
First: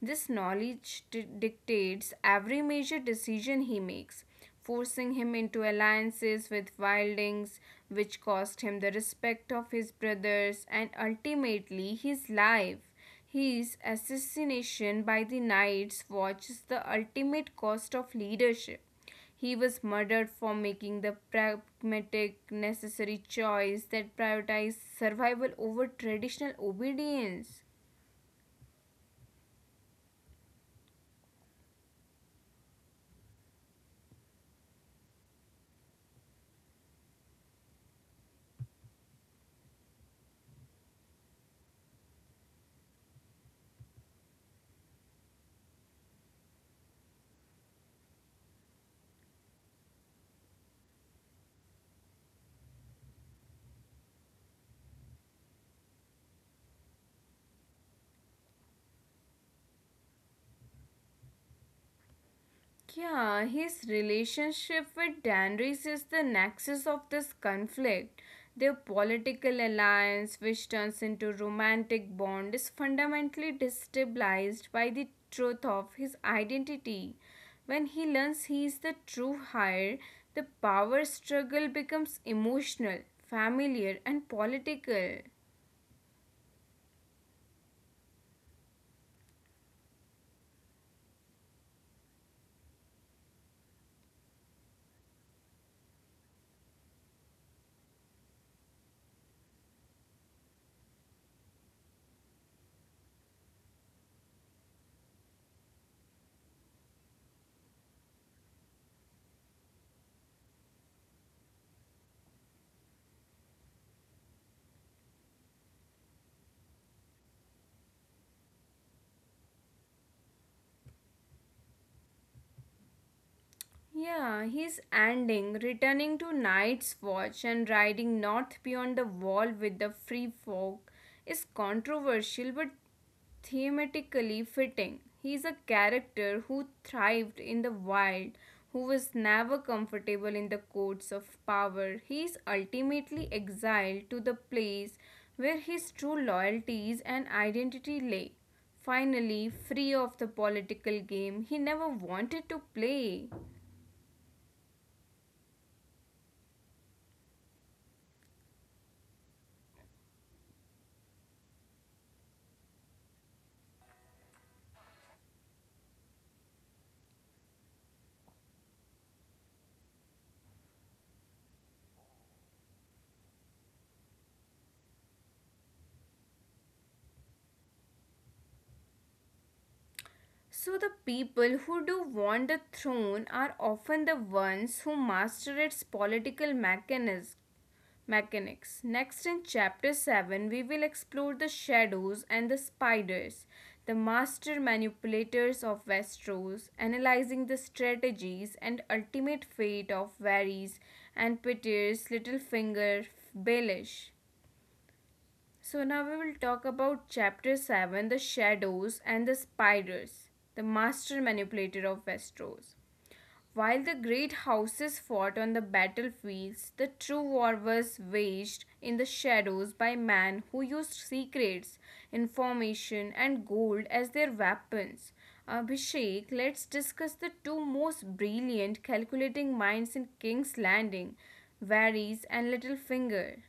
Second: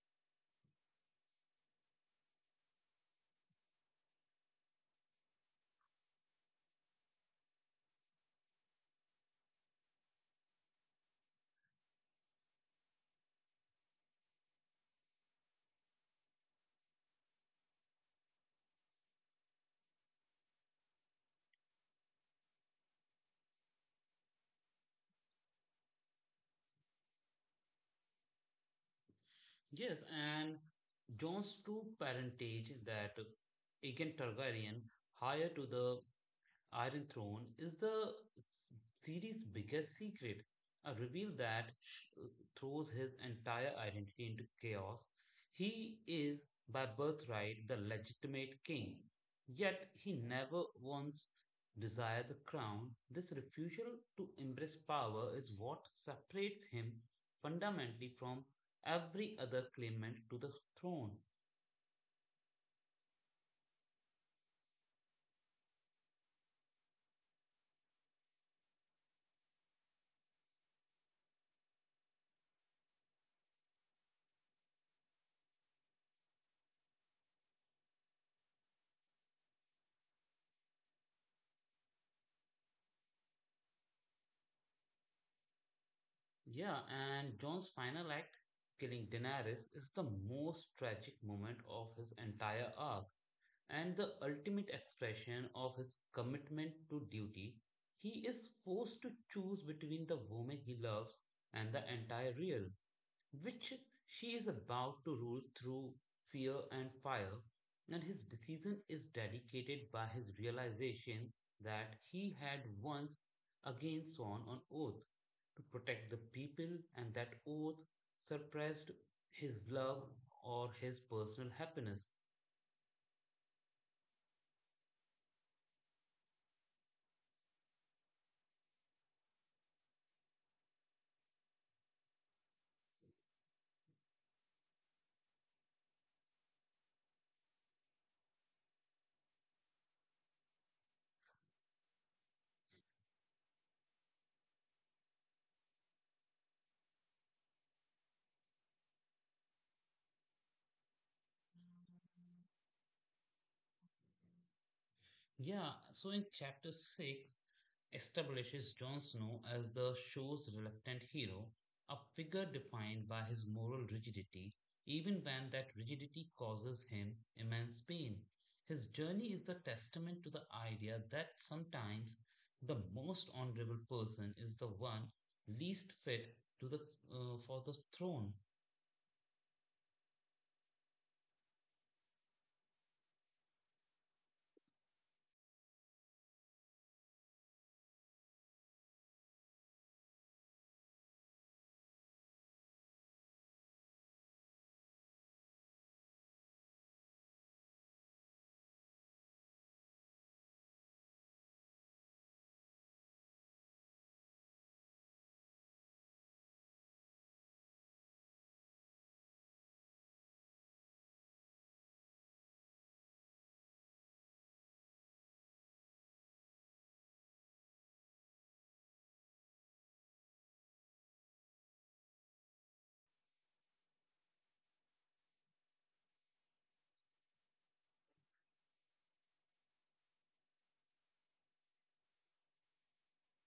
B: This knowledge dictates every major decision he makes, forcing him into alliances with wildings, which cost him the respect of his brothers and ultimately his life. His assassination by the Knights Watch is the ultimate cost of leadership. He was murdered for making the pragmatic, necessary choice that prioritized survival over traditional obedience.
A: Yes, and John's true parentage, that Aegon Targaryen higher to the Iron Throne, is the series' biggest secret, a reveal that throws his entire identity into chaos. He is, by birthright, the legitimate king, yet he never once desired the crown. This refusal to embrace power is what separates him fundamentally from every other claimant to the throne.
B: Yeah, his relationship with Danris is the nexus of this conflict. Their political alliance, which turns into romantic bond, is fundamentally destabilized by the truth of his identity. When he learns he is the true heir, the power struggle becomes emotional, familiar, and political.
A: Yeah, and John's final act, killing Daenerys, is the most tragic moment of his entire arc and the ultimate expression of his commitment to duty. He is forced to choose between the woman he loves and the entire real, which she is about to rule through fear and fire, and his decision is dedicated by his realization that he had once again sworn on oath to protect the people, and that oath suppressed his love or his personal happiness.
B: Yeah, he's ending, returning to Night's Watch and riding north beyond the wall with the free folk is controversial but thematically fitting. He's a character who thrived in the wild, who was never comfortable in the courts of power. He is ultimately exiled to the place where his true loyalties and identity lay. Finally, free of the political game he never wanted to play.
A: Yeah, so in chapter 6 establishes Jon Snow as the show's reluctant hero, a figure defined by his moral rigidity, even when that rigidity causes him immense pain. His journey is the testament to the idea that sometimes the most honorable person is the one least fit to the for the throne.
B: So, the people who do want the throne are often the ones who master its political mechanics. Mechanics. Next, in chapter 7, we will explore the shadows and the spiders, the master manipulators of Westeros, analyzing the strategies and ultimate fate of Varys and Peter's Littlefinger Baelish. So now we will talk about chapter 7, the shadows and the spiders, the master manipulator of Westeros. While the great houses fought on the battlefields, the true war was waged in the shadows by men who used secrets, information, and gold as their weapons. Abhishek, let's discuss the two most brilliant calculating minds in King's Landing, Varys and Littlefinger.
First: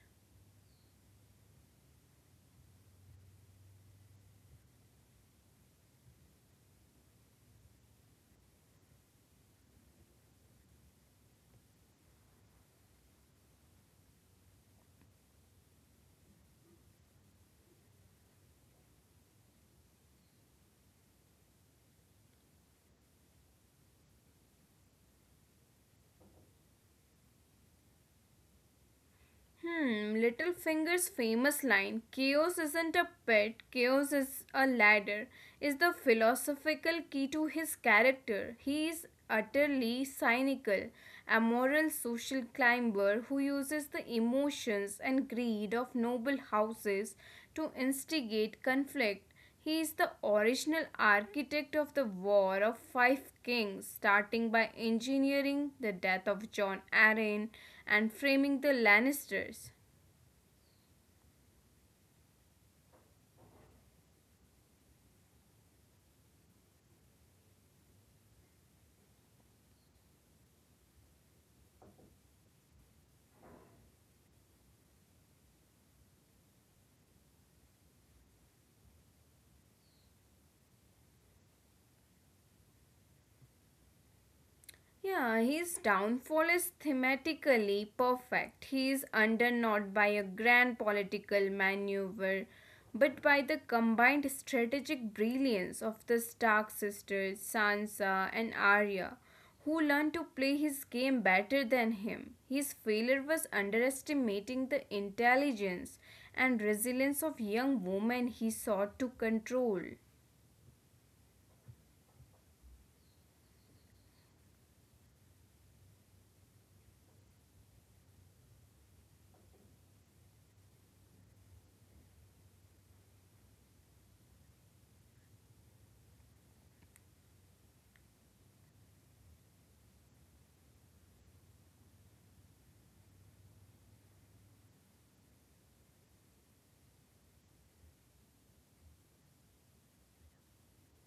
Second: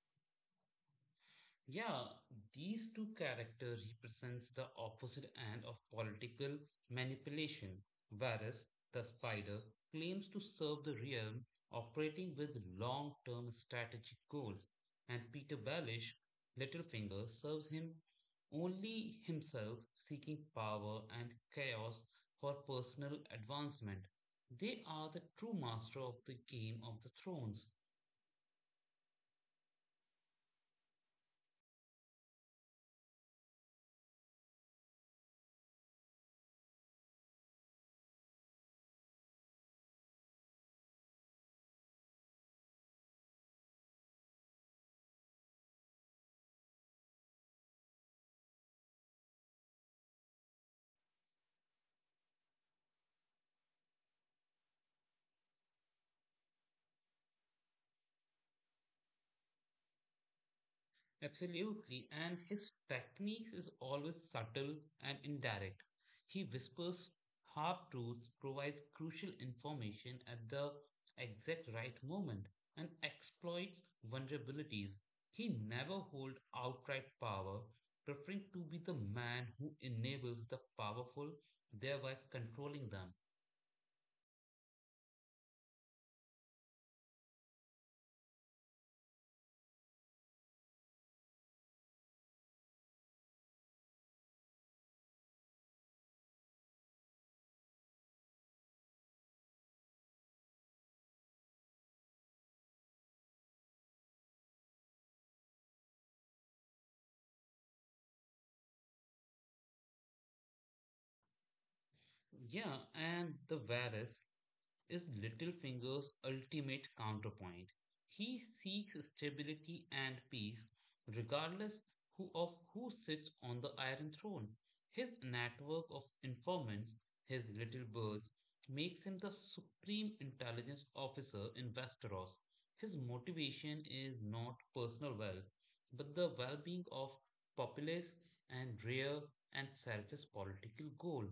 A: Yeah, these two characters represents the opposite end of political manipulation, whereas the spider claims to serve the realm operating with long-term strategic goals, and Peter Baelish, Littlefinger, serves him only himself seeking power and chaos for personal advancement. They are the true master of the Game of the Thrones.
B: Hmm, Littlefinger's famous line, chaos isn't a pet, chaos is a ladder, is the philosophical key to his character. He is utterly cynical, a moral social climber who uses the emotions and greed of noble houses to instigate conflict. He is the original architect of the War of Five Kings, starting by engineering the death of Jon Arryn and framing the Lannisters.
A: Absolutely. And his techniques is always subtle and indirect. He whispers half truths, provides crucial information at the exact right moment, and exploits vulnerabilities. He never holds outright power, preferring to be the man who enables the powerful, thereby controlling them.
B: Yeah, his downfall is thematically perfect. He is undone not by a grand political maneuver, but by the combined strategic brilliance of the Stark sisters, Sansa, and Arya, who learned to play his game better than him. His failure was underestimating the intelligence and resilience of young women he sought to control.
A: Yeah, and the Varus is Littlefinger's ultimate counterpoint. He seeks stability and peace, regardless who sits on the Iron Throne. His network of informants, his little birds, makes him the supreme intelligence officer in Westeros. His motivation is not personal wealth, but the well being of populace and rare and selfish political goal.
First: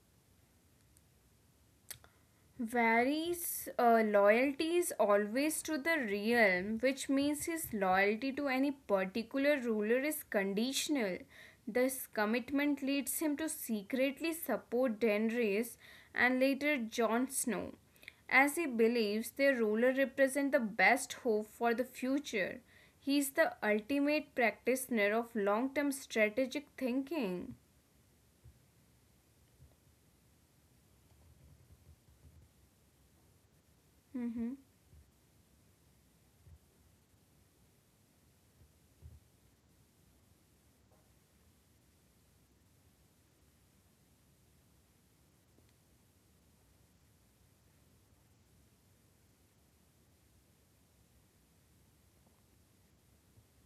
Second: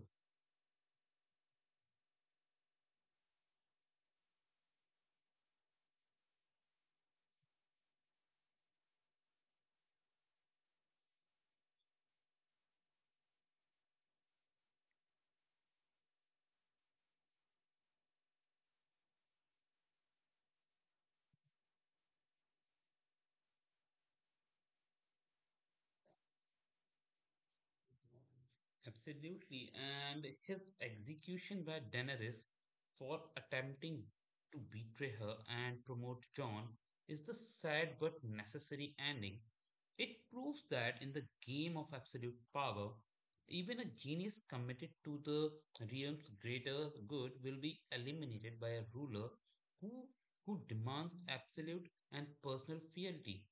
B: Vary's loyalty is always to the realm, which means his loyalty to any particular ruler is conditional. This commitment leads him to secretly support Daenerys and later Jon Snow, as he believes their ruler represent the best hope for the future. He is the ultimate practitioner of long-term strategic thinking.
A: Absolutely. And his execution by Daenerys for attempting
B: Mhm.
A: to betray her and promote John is the sad but necessary ending. It proves that in the game of absolute power, even a genius committed to the realm's greater good will be eliminated by a ruler who, who demands absolute and personal fealty.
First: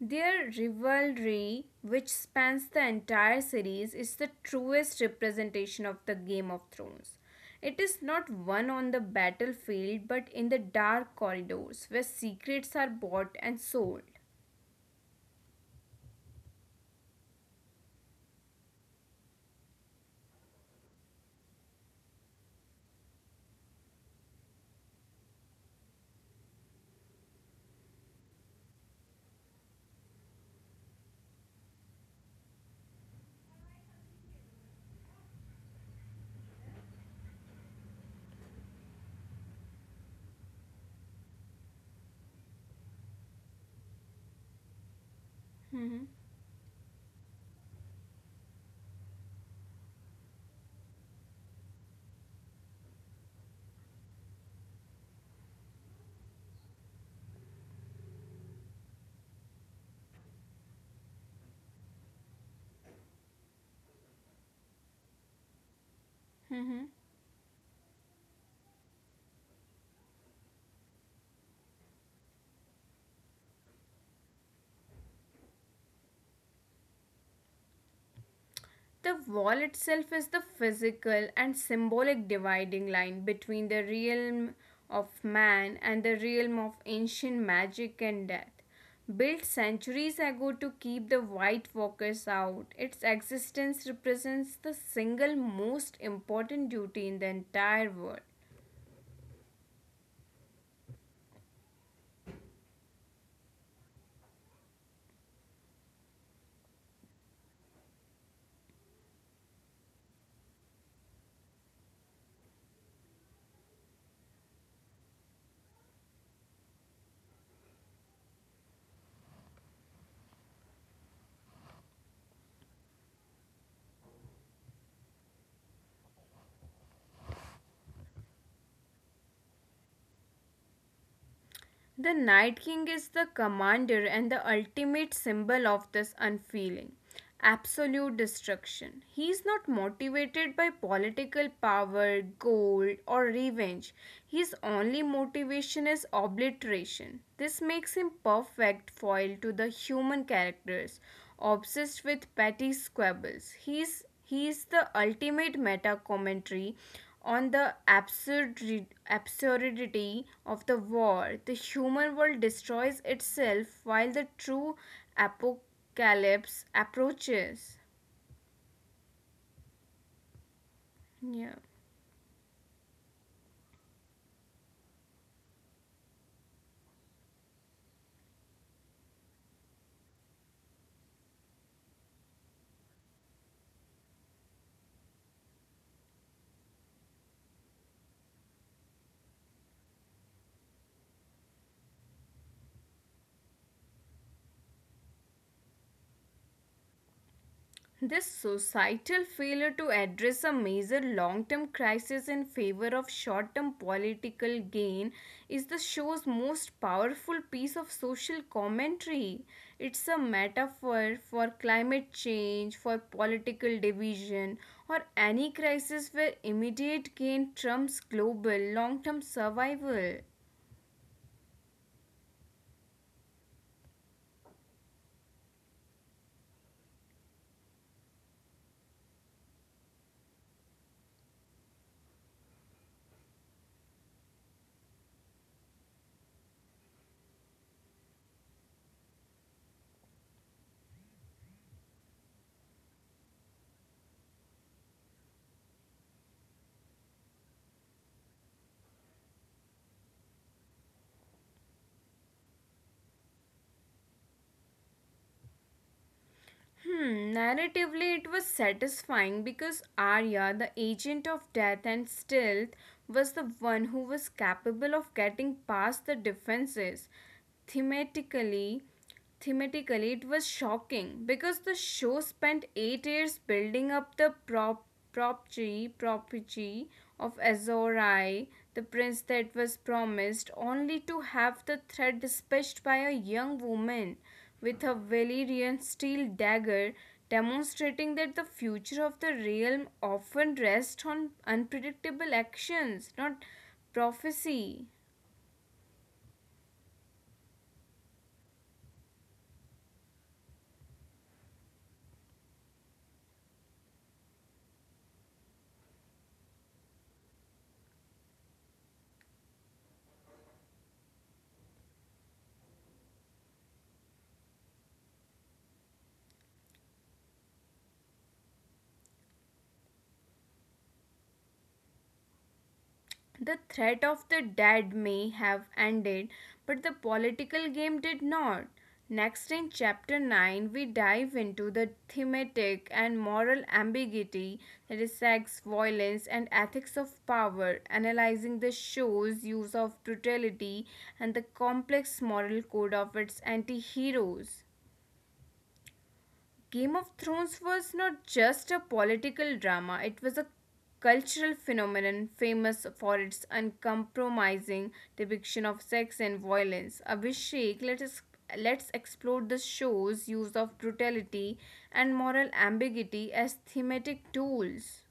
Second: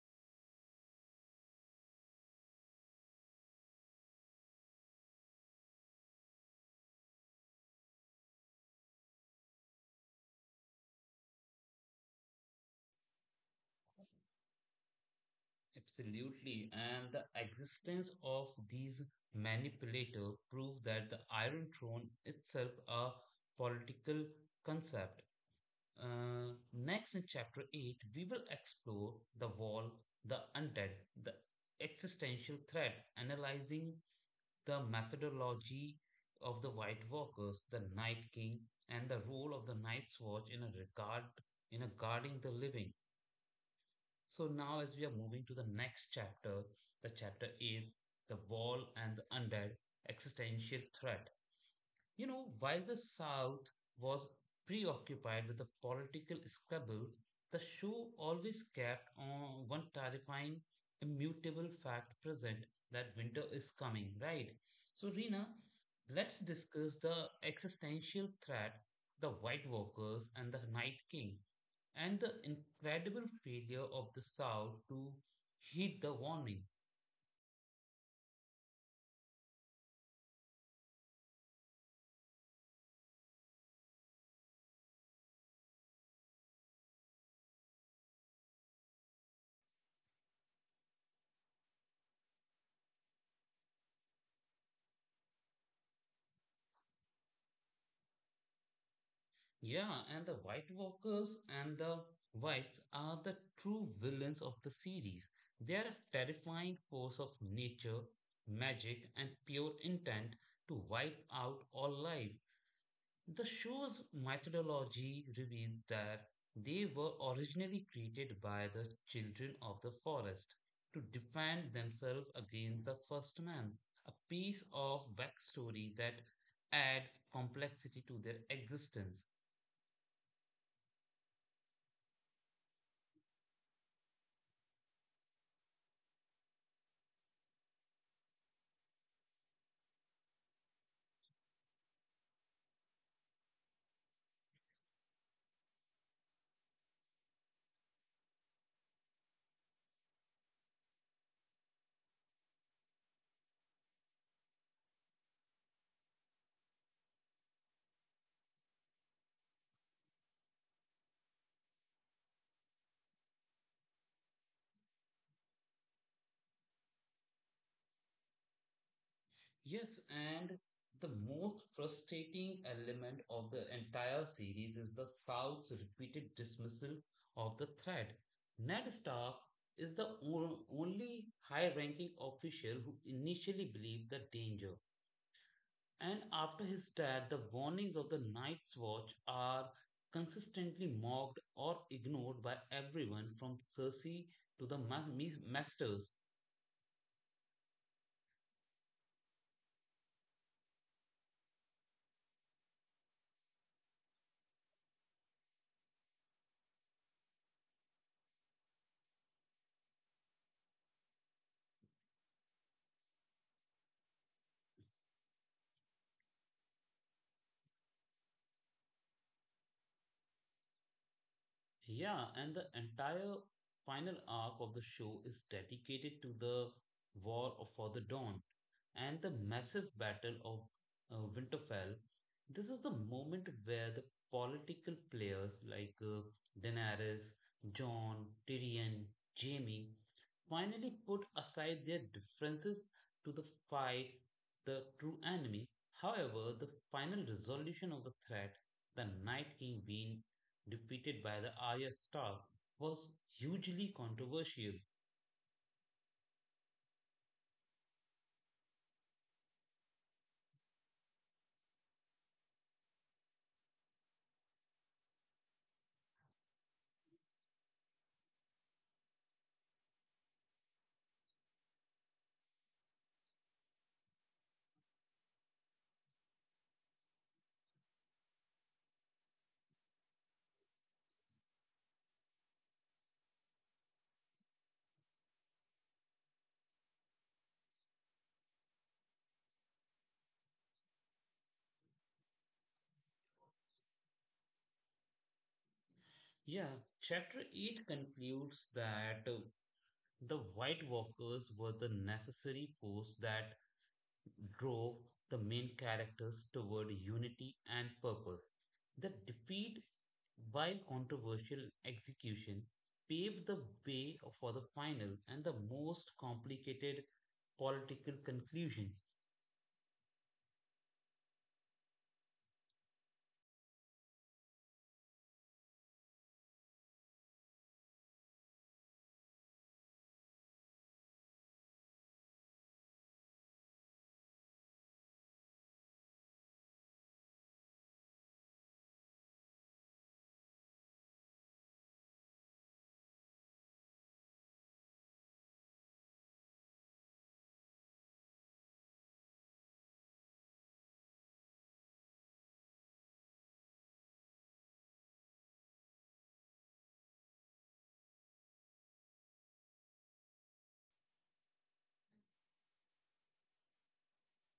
B: Their rivalry, which spans the entire series, is the truest representation of the Game of Thrones. It is not won on the battlefield but in the dark corridors where secrets are bought and sold.
A: Absolutely. And the existence of these manipulators prove that the Iron Throne itself a political concept. Next, in chapter 8, we will explore the wall, the undead, the existential threat, analyzing the methodology of the White Walkers, the Night King, and the role of the Night's Watch in a guarding the living. So now, as we are moving to the next
B: Mm-hmm.
A: chapter, the chapter 8, the wall and the undead existential threat. You know, while the South was preoccupied with the political squabbles, the show always kept on one terrifying, immutable fact present, that winter is coming, right? So, Rina, let's
B: Mm-hmm.
A: discuss the existential threat, the White Walkers, and the Night King, and the incredible failure of the South to heed the warning.
B: The wall itself is the physical and symbolic dividing line between the realm of man and the realm of ancient magic and death. Built centuries ago to keep the white walkers out, its existence represents the single most important duty in the entire world.
A: Yeah, and the White Walkers and the Whites are the true villains of the series. They are a terrifying force of nature, magic, and pure intent to wipe out all life. The show's mythology reveals that they were originally created by the children of the forest to defend themselves against the first man, a piece of backstory that adds complexity to their existence.
B: The Night King is the commander and the ultimate symbol of this unfeeling, absolute destruction. He is not motivated by political power, gold, or revenge. His only motivation is obliteration. This makes him perfect foil to the human characters, obsessed with petty squabbles. He is the ultimate meta commentary on the absurdity of the war. The human world destroys itself while the true apocalypse approaches.
A: Yes, and the most
B: Yeah.
A: frustrating element of the entire series is the South's repeated dismissal of the threat. Ned Stark is the only high ranking official who initially believed the danger. And after his death, the warnings of the Night's Watch are consistently mocked or ignored by everyone from Cersei to the Masters.
B: This societal failure to address a major long term crisis in favor of short term political gain is the show's most powerful piece of social commentary. It's a metaphor for climate change, for political division, or any crisis where immediate gain trumps global long term survival.
A: Yeah, and the entire final arc of the show is dedicated to the War for the Dawn and the massive battle of Winterfell. This is the moment where the political players, like Daenerys, Jon, Tyrion, Jaime, finally put aside their differences to the fight the true enemy. However, the final resolution of the threat, the Night King being defeated by the Arya Stark, was hugely controversial.
B: Hmm, narratively, it was satisfying because Arya, the agent of death and stealth, was the one who was capable of getting past the defenses. Thematically, thematically, it was shocking because the show spent 8 years building up the property of Azorai, the prince that was promised, only to have the threat dispatched by a young woman with a Valyrian steel dagger, demonstrating that the future of the realm often rests on unpredictable actions, not prophecy.
A: Yeah, chapter 8 concludes that the White Walkers were the necessary force that drove the main characters toward unity and purpose. The defeat, while controversial execution, paved the way for the final and the most complicated political conclusion.
B: The threat of the dead may have ended, but the political game did not. Next, in chapter 9, we dive into the thematic and moral ambiguity that is sex, violence, and ethics of power, analyzing the show's use of brutality and the complex moral code of its anti heroes. Game of Thrones was not just a political drama, it was a cultural phenomenon famous for its uncompromising depiction of sex and violence. Abhishek, let's explore the show's use of brutality and moral ambiguity as thematic tools.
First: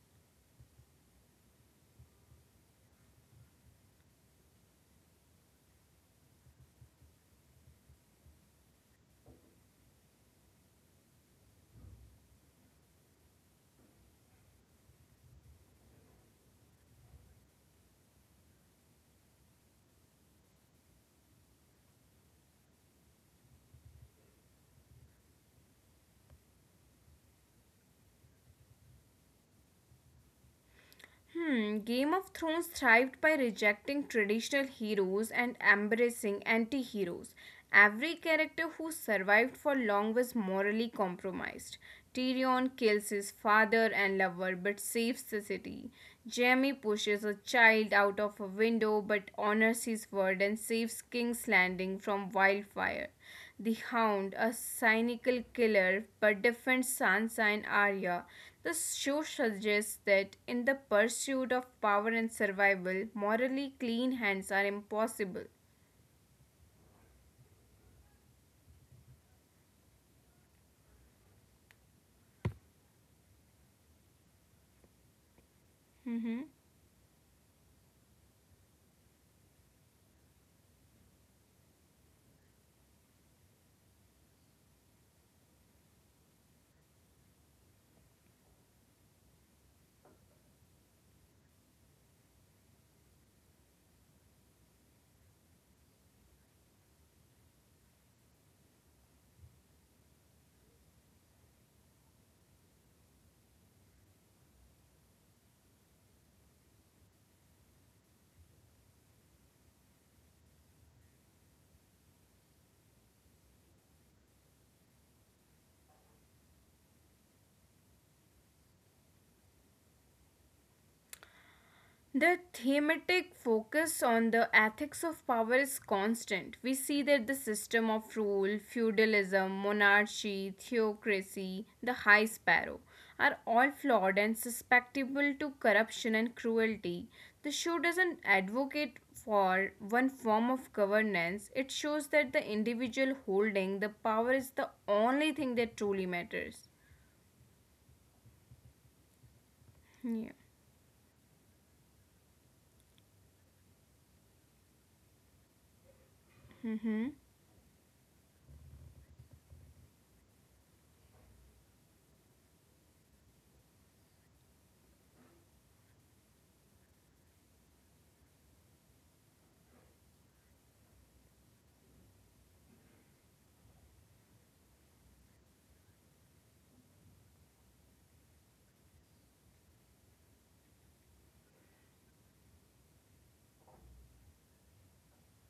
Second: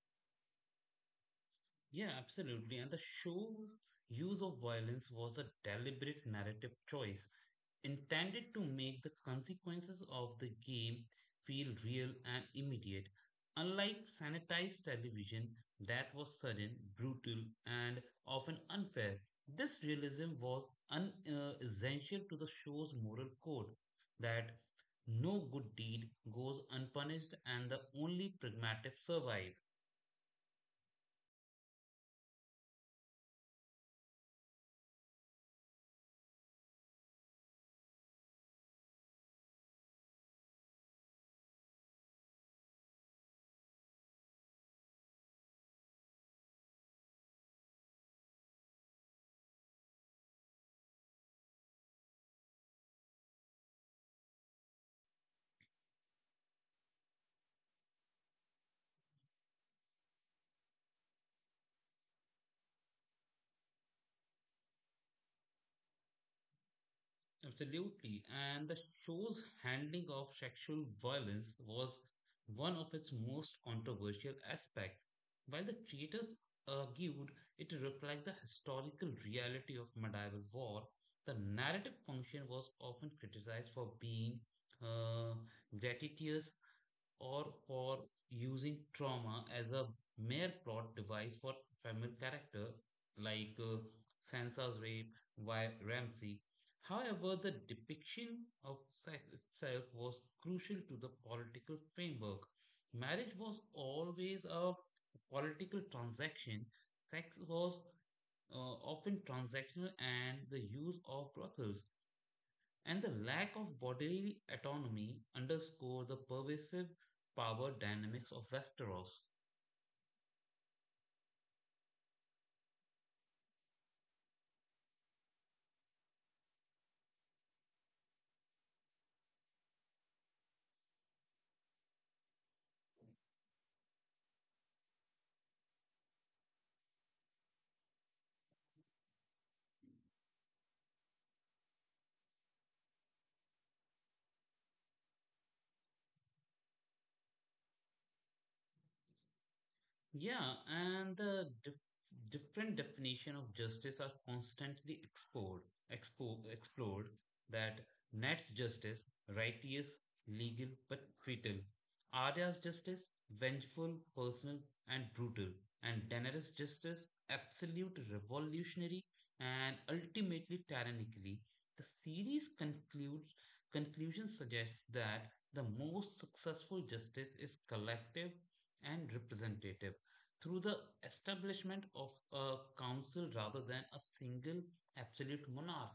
A: Yeah, absolutely. And the show's use of violence was a deliberate narrative choice intended to make the consequences of the game feel real and immediate. Unlike sanitized television that was sudden, brutal, and often unfair, this realism was essential to the show's moral code that no good deed goes unpunished and the only pragmatic survive.
B: Hmm, Game of Thrones thrived by rejecting traditional heroes and embracing anti heroes. Every character who survived for long was morally compromised. Tyrion kills his father and lover but saves the city. Jaime pushes a child out of a window but honors his word and saves King's Landing from wildfire. The Hound, a cynical killer but defends Sansa and Arya. The show suggests that in the pursuit of power and survival, morally clean hands are impossible.
A: Absolutely. And the show's handling of sexual violence was one of its most controversial aspects. While the creators argued it reflects the historical reality of medieval war, the narrative function was often criticized for being uh, gratuitous or for using trauma as a mere plot device for female character, like Sansa's rape by Ramsay. However, the depiction of sex itself was crucial to the political framework. Marriage was always a political transaction. Sex was often transactional, and the use of brothels and the lack of bodily autonomy underscore the pervasive power dynamics of Westeros.
B: The thematic focus on the ethics of power is constant. We see that the system of rule, feudalism, monarchy, theocracy, the high sparrow are all flawed and susceptible to corruption and cruelty. The show doesn't advocate for one form of governance, it shows that the individual holding the power is the only thing that truly matters.
A: Yeah,
B: Yeah.
A: and the different definition of justice are constantly explored,
B: Mm-hmm.
A: that Nat's justice, righteous, legal, but fatal. Arya's justice, vengeful, personal, and brutal. And Daenerys' justice, absolute, revolutionary, and ultimately tyrannically. The conclusion suggests that the most successful justice is collective and representative through the establishment of a council rather than a single absolute monarch.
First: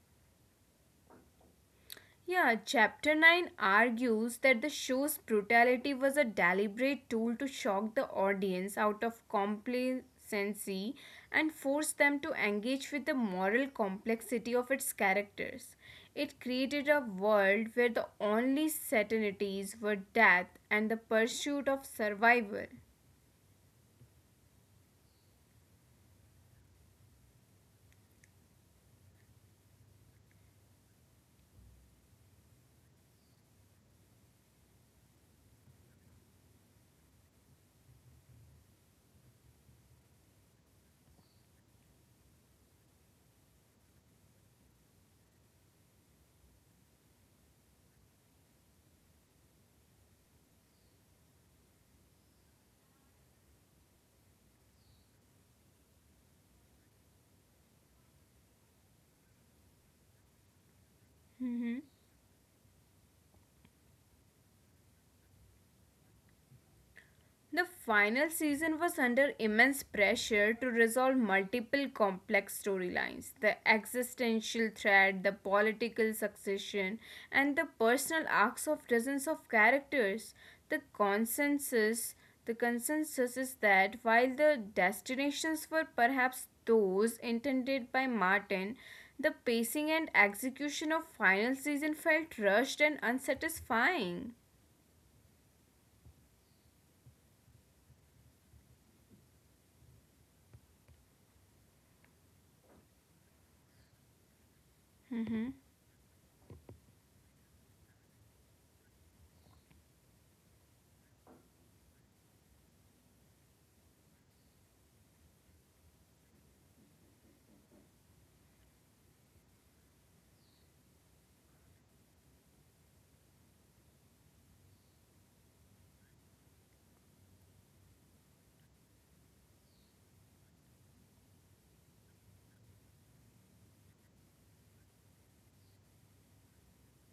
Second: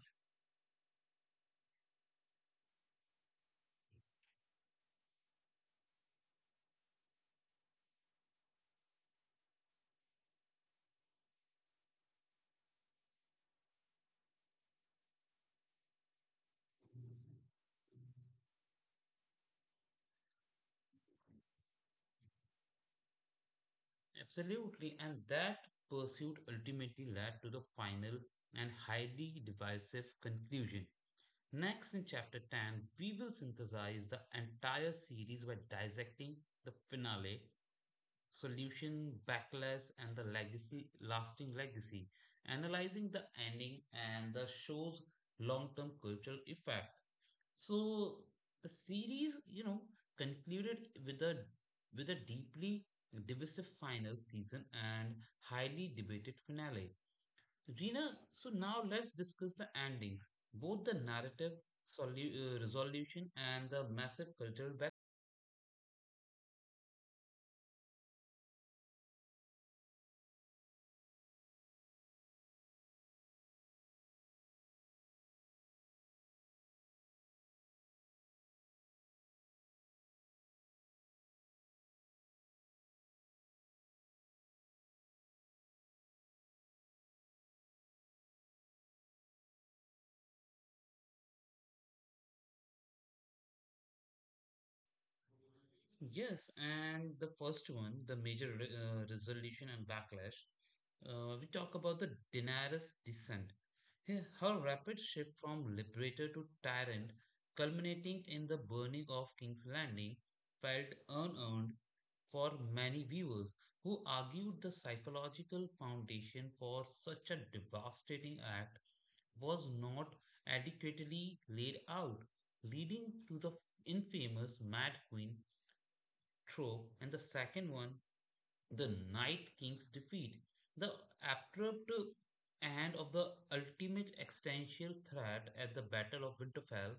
B: Yeah, Chapter 9 argues that the show's brutality was a deliberate tool to shock the audience out of complacency and force them to engage with the moral complexity of its characters. It created a world where the only certainties were death and the pursuit of survival.
A: Absolutely, and that pursuit ultimately led to the final and highly divisive conclusion. Next, in chapter 10, we will synthesize the entire series by dissecting the finale, solution, backlash, and the lasting legacy, analyzing the ending and the show's long term cultural effect. So the series, you know, concluded with a deeply divisive final season and highly debated finale. Rina, so now let's discuss the endings, both the narrative
B: Mhm.
A: resolution and the massive cultural.
B: The final season was under immense pressure to resolve multiple complex storylines the existential threat, the political succession, and the personal arcs of dozens of characters. The consensus the consensus is that while the destinations were perhaps those intended by Martin, the pacing and execution of final season felt rushed and unsatisfying.
A: Yes, and the first one, the major resolution and backlash, we talk about the Daenerys descent. Her rapid shift from liberator to tyrant, culminating in the burning of King's Landing, felt unearned for many viewers who argued the psychological foundation for such a devastating act was not adequately laid out, leading to the infamous Mad Queen trope. And the second one, the Night King's defeat, the abrupt end of the ultimate existential threat at the Battle of Winterfell,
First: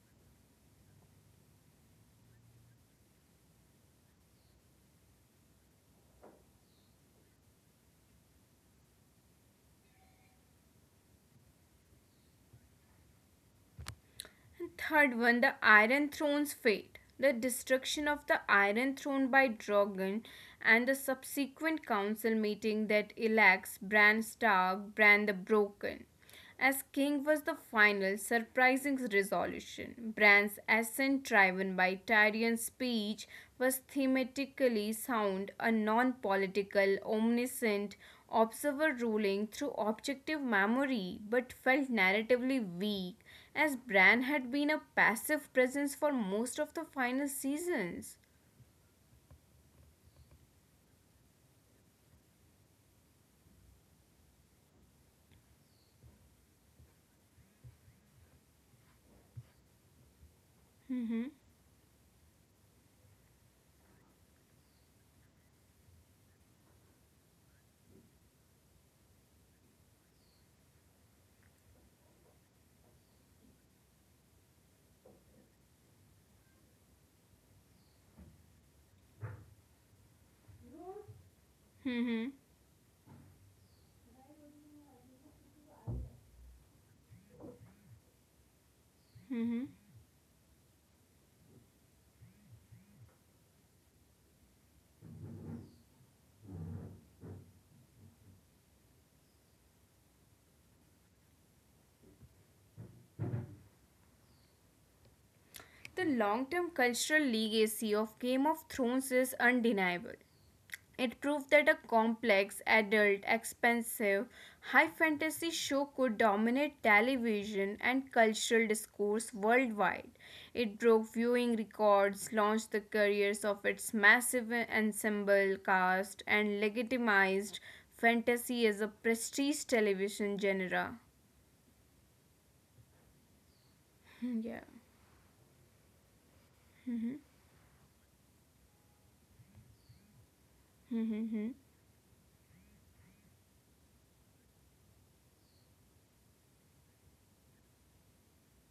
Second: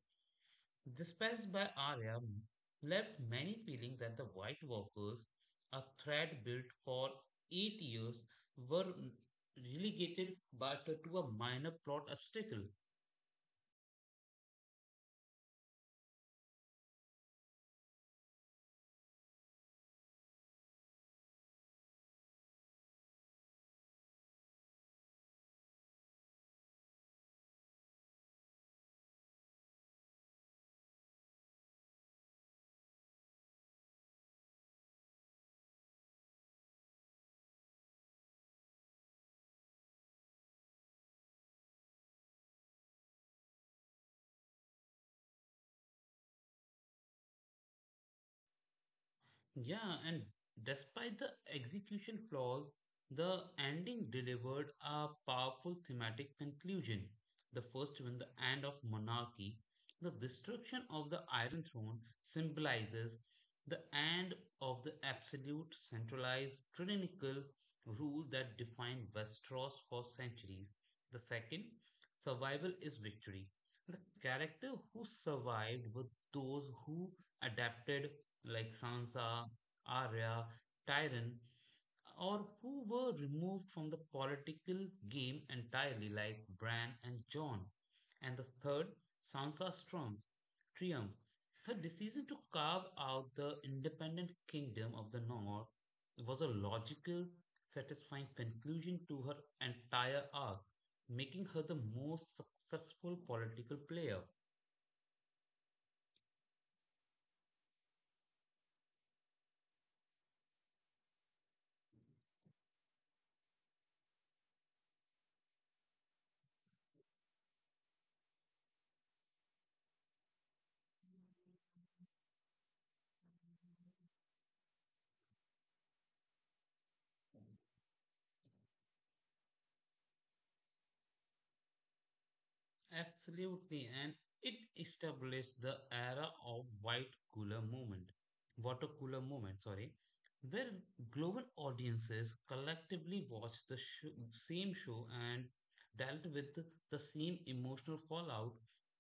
A: dispatched by Arya, left many feeling that the White Walkers, a threat built for 8 years, were relegated but to a minor plot obstacle.
B: And third one, the Iron Throne's fate. The destruction of the Iron Throne by Drogon and the subsequent council meeting that elects Bran Stark, Bran the Broken. As king was the final surprising resolution. Bran's ascent driven by Tyrion's speech was thematically sound, a non-political, omniscient observer ruling through objective memory but felt narratively weak as Bran had been a passive presence for most of the final seasons.
A: Yeah, and despite the execution flaws, the ending delivered a powerful thematic conclusion. The first one, the end of monarchy, the destruction of the
B: Hmm.
A: Iron Throne symbolizes the end of the absolute, centralized, tyrannical rule that defined Westeros for centuries. The second, survival is victory. The character who survived were those who adapted, like Sansa, Arya, Tyrion, or
B: Hmm.
A: who were removed from the political game entirely, like Bran and John. And the third, Sansa
B: Hmm.
A: Storm, Triumph. Her decision to carve out the independent kingdom of the North was a logical, satisfying conclusion to her entire arc, making her the most successful political player.
B: The long term cultural legacy of Game of Thrones is undeniable. It proved that a complex, adult, expensive, high fantasy show could dominate television and cultural discourse worldwide. It broke viewing records, launched the careers of its massive ensemble cast, and legitimized fantasy as a prestige television genre.
A: Absolutely, and it
B: Yeah.
A: established the era of
B: Mm-hmm.
A: water cooler movement, sorry, where global
B: Mm-hmm.
A: audiences collectively watched the sho same show and dealt with the same emotional fallout,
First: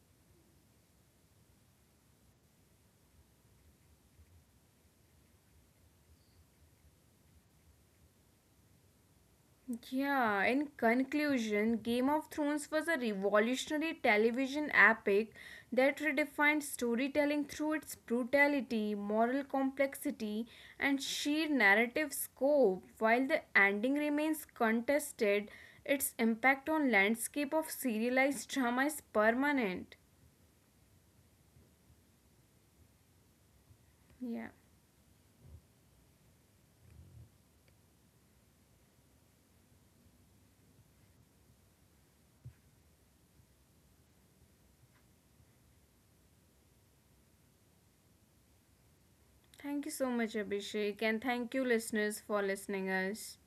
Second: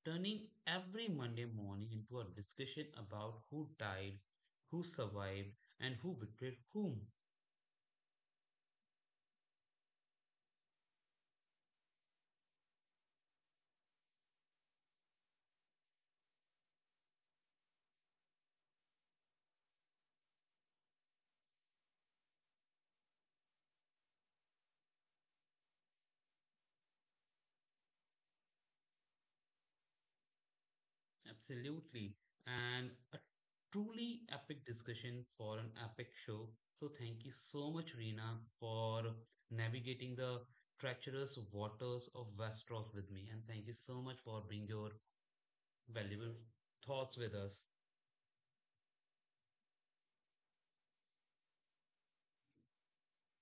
A: turning every Monday morning into a discussion about who died, who survived, and who betrayed whom.
B: Yeah, in conclusion, Game of Thrones was a revolutionary television epic that redefined storytelling through its brutality, moral complexity, and sheer narrative scope. While the ending remains contested, its impact on landscape of serialized drama is permanent.
A: Absolutely. And a truly
B: Yeah.
A: epic discussion for an epic show. So thank you so much, Reena, for navigating the treacherous waters of Westeros with me. And thank you so much for bringing your valuable thoughts with us.
B: Thank you so much, Abhishek, and thank you listeners for listening us.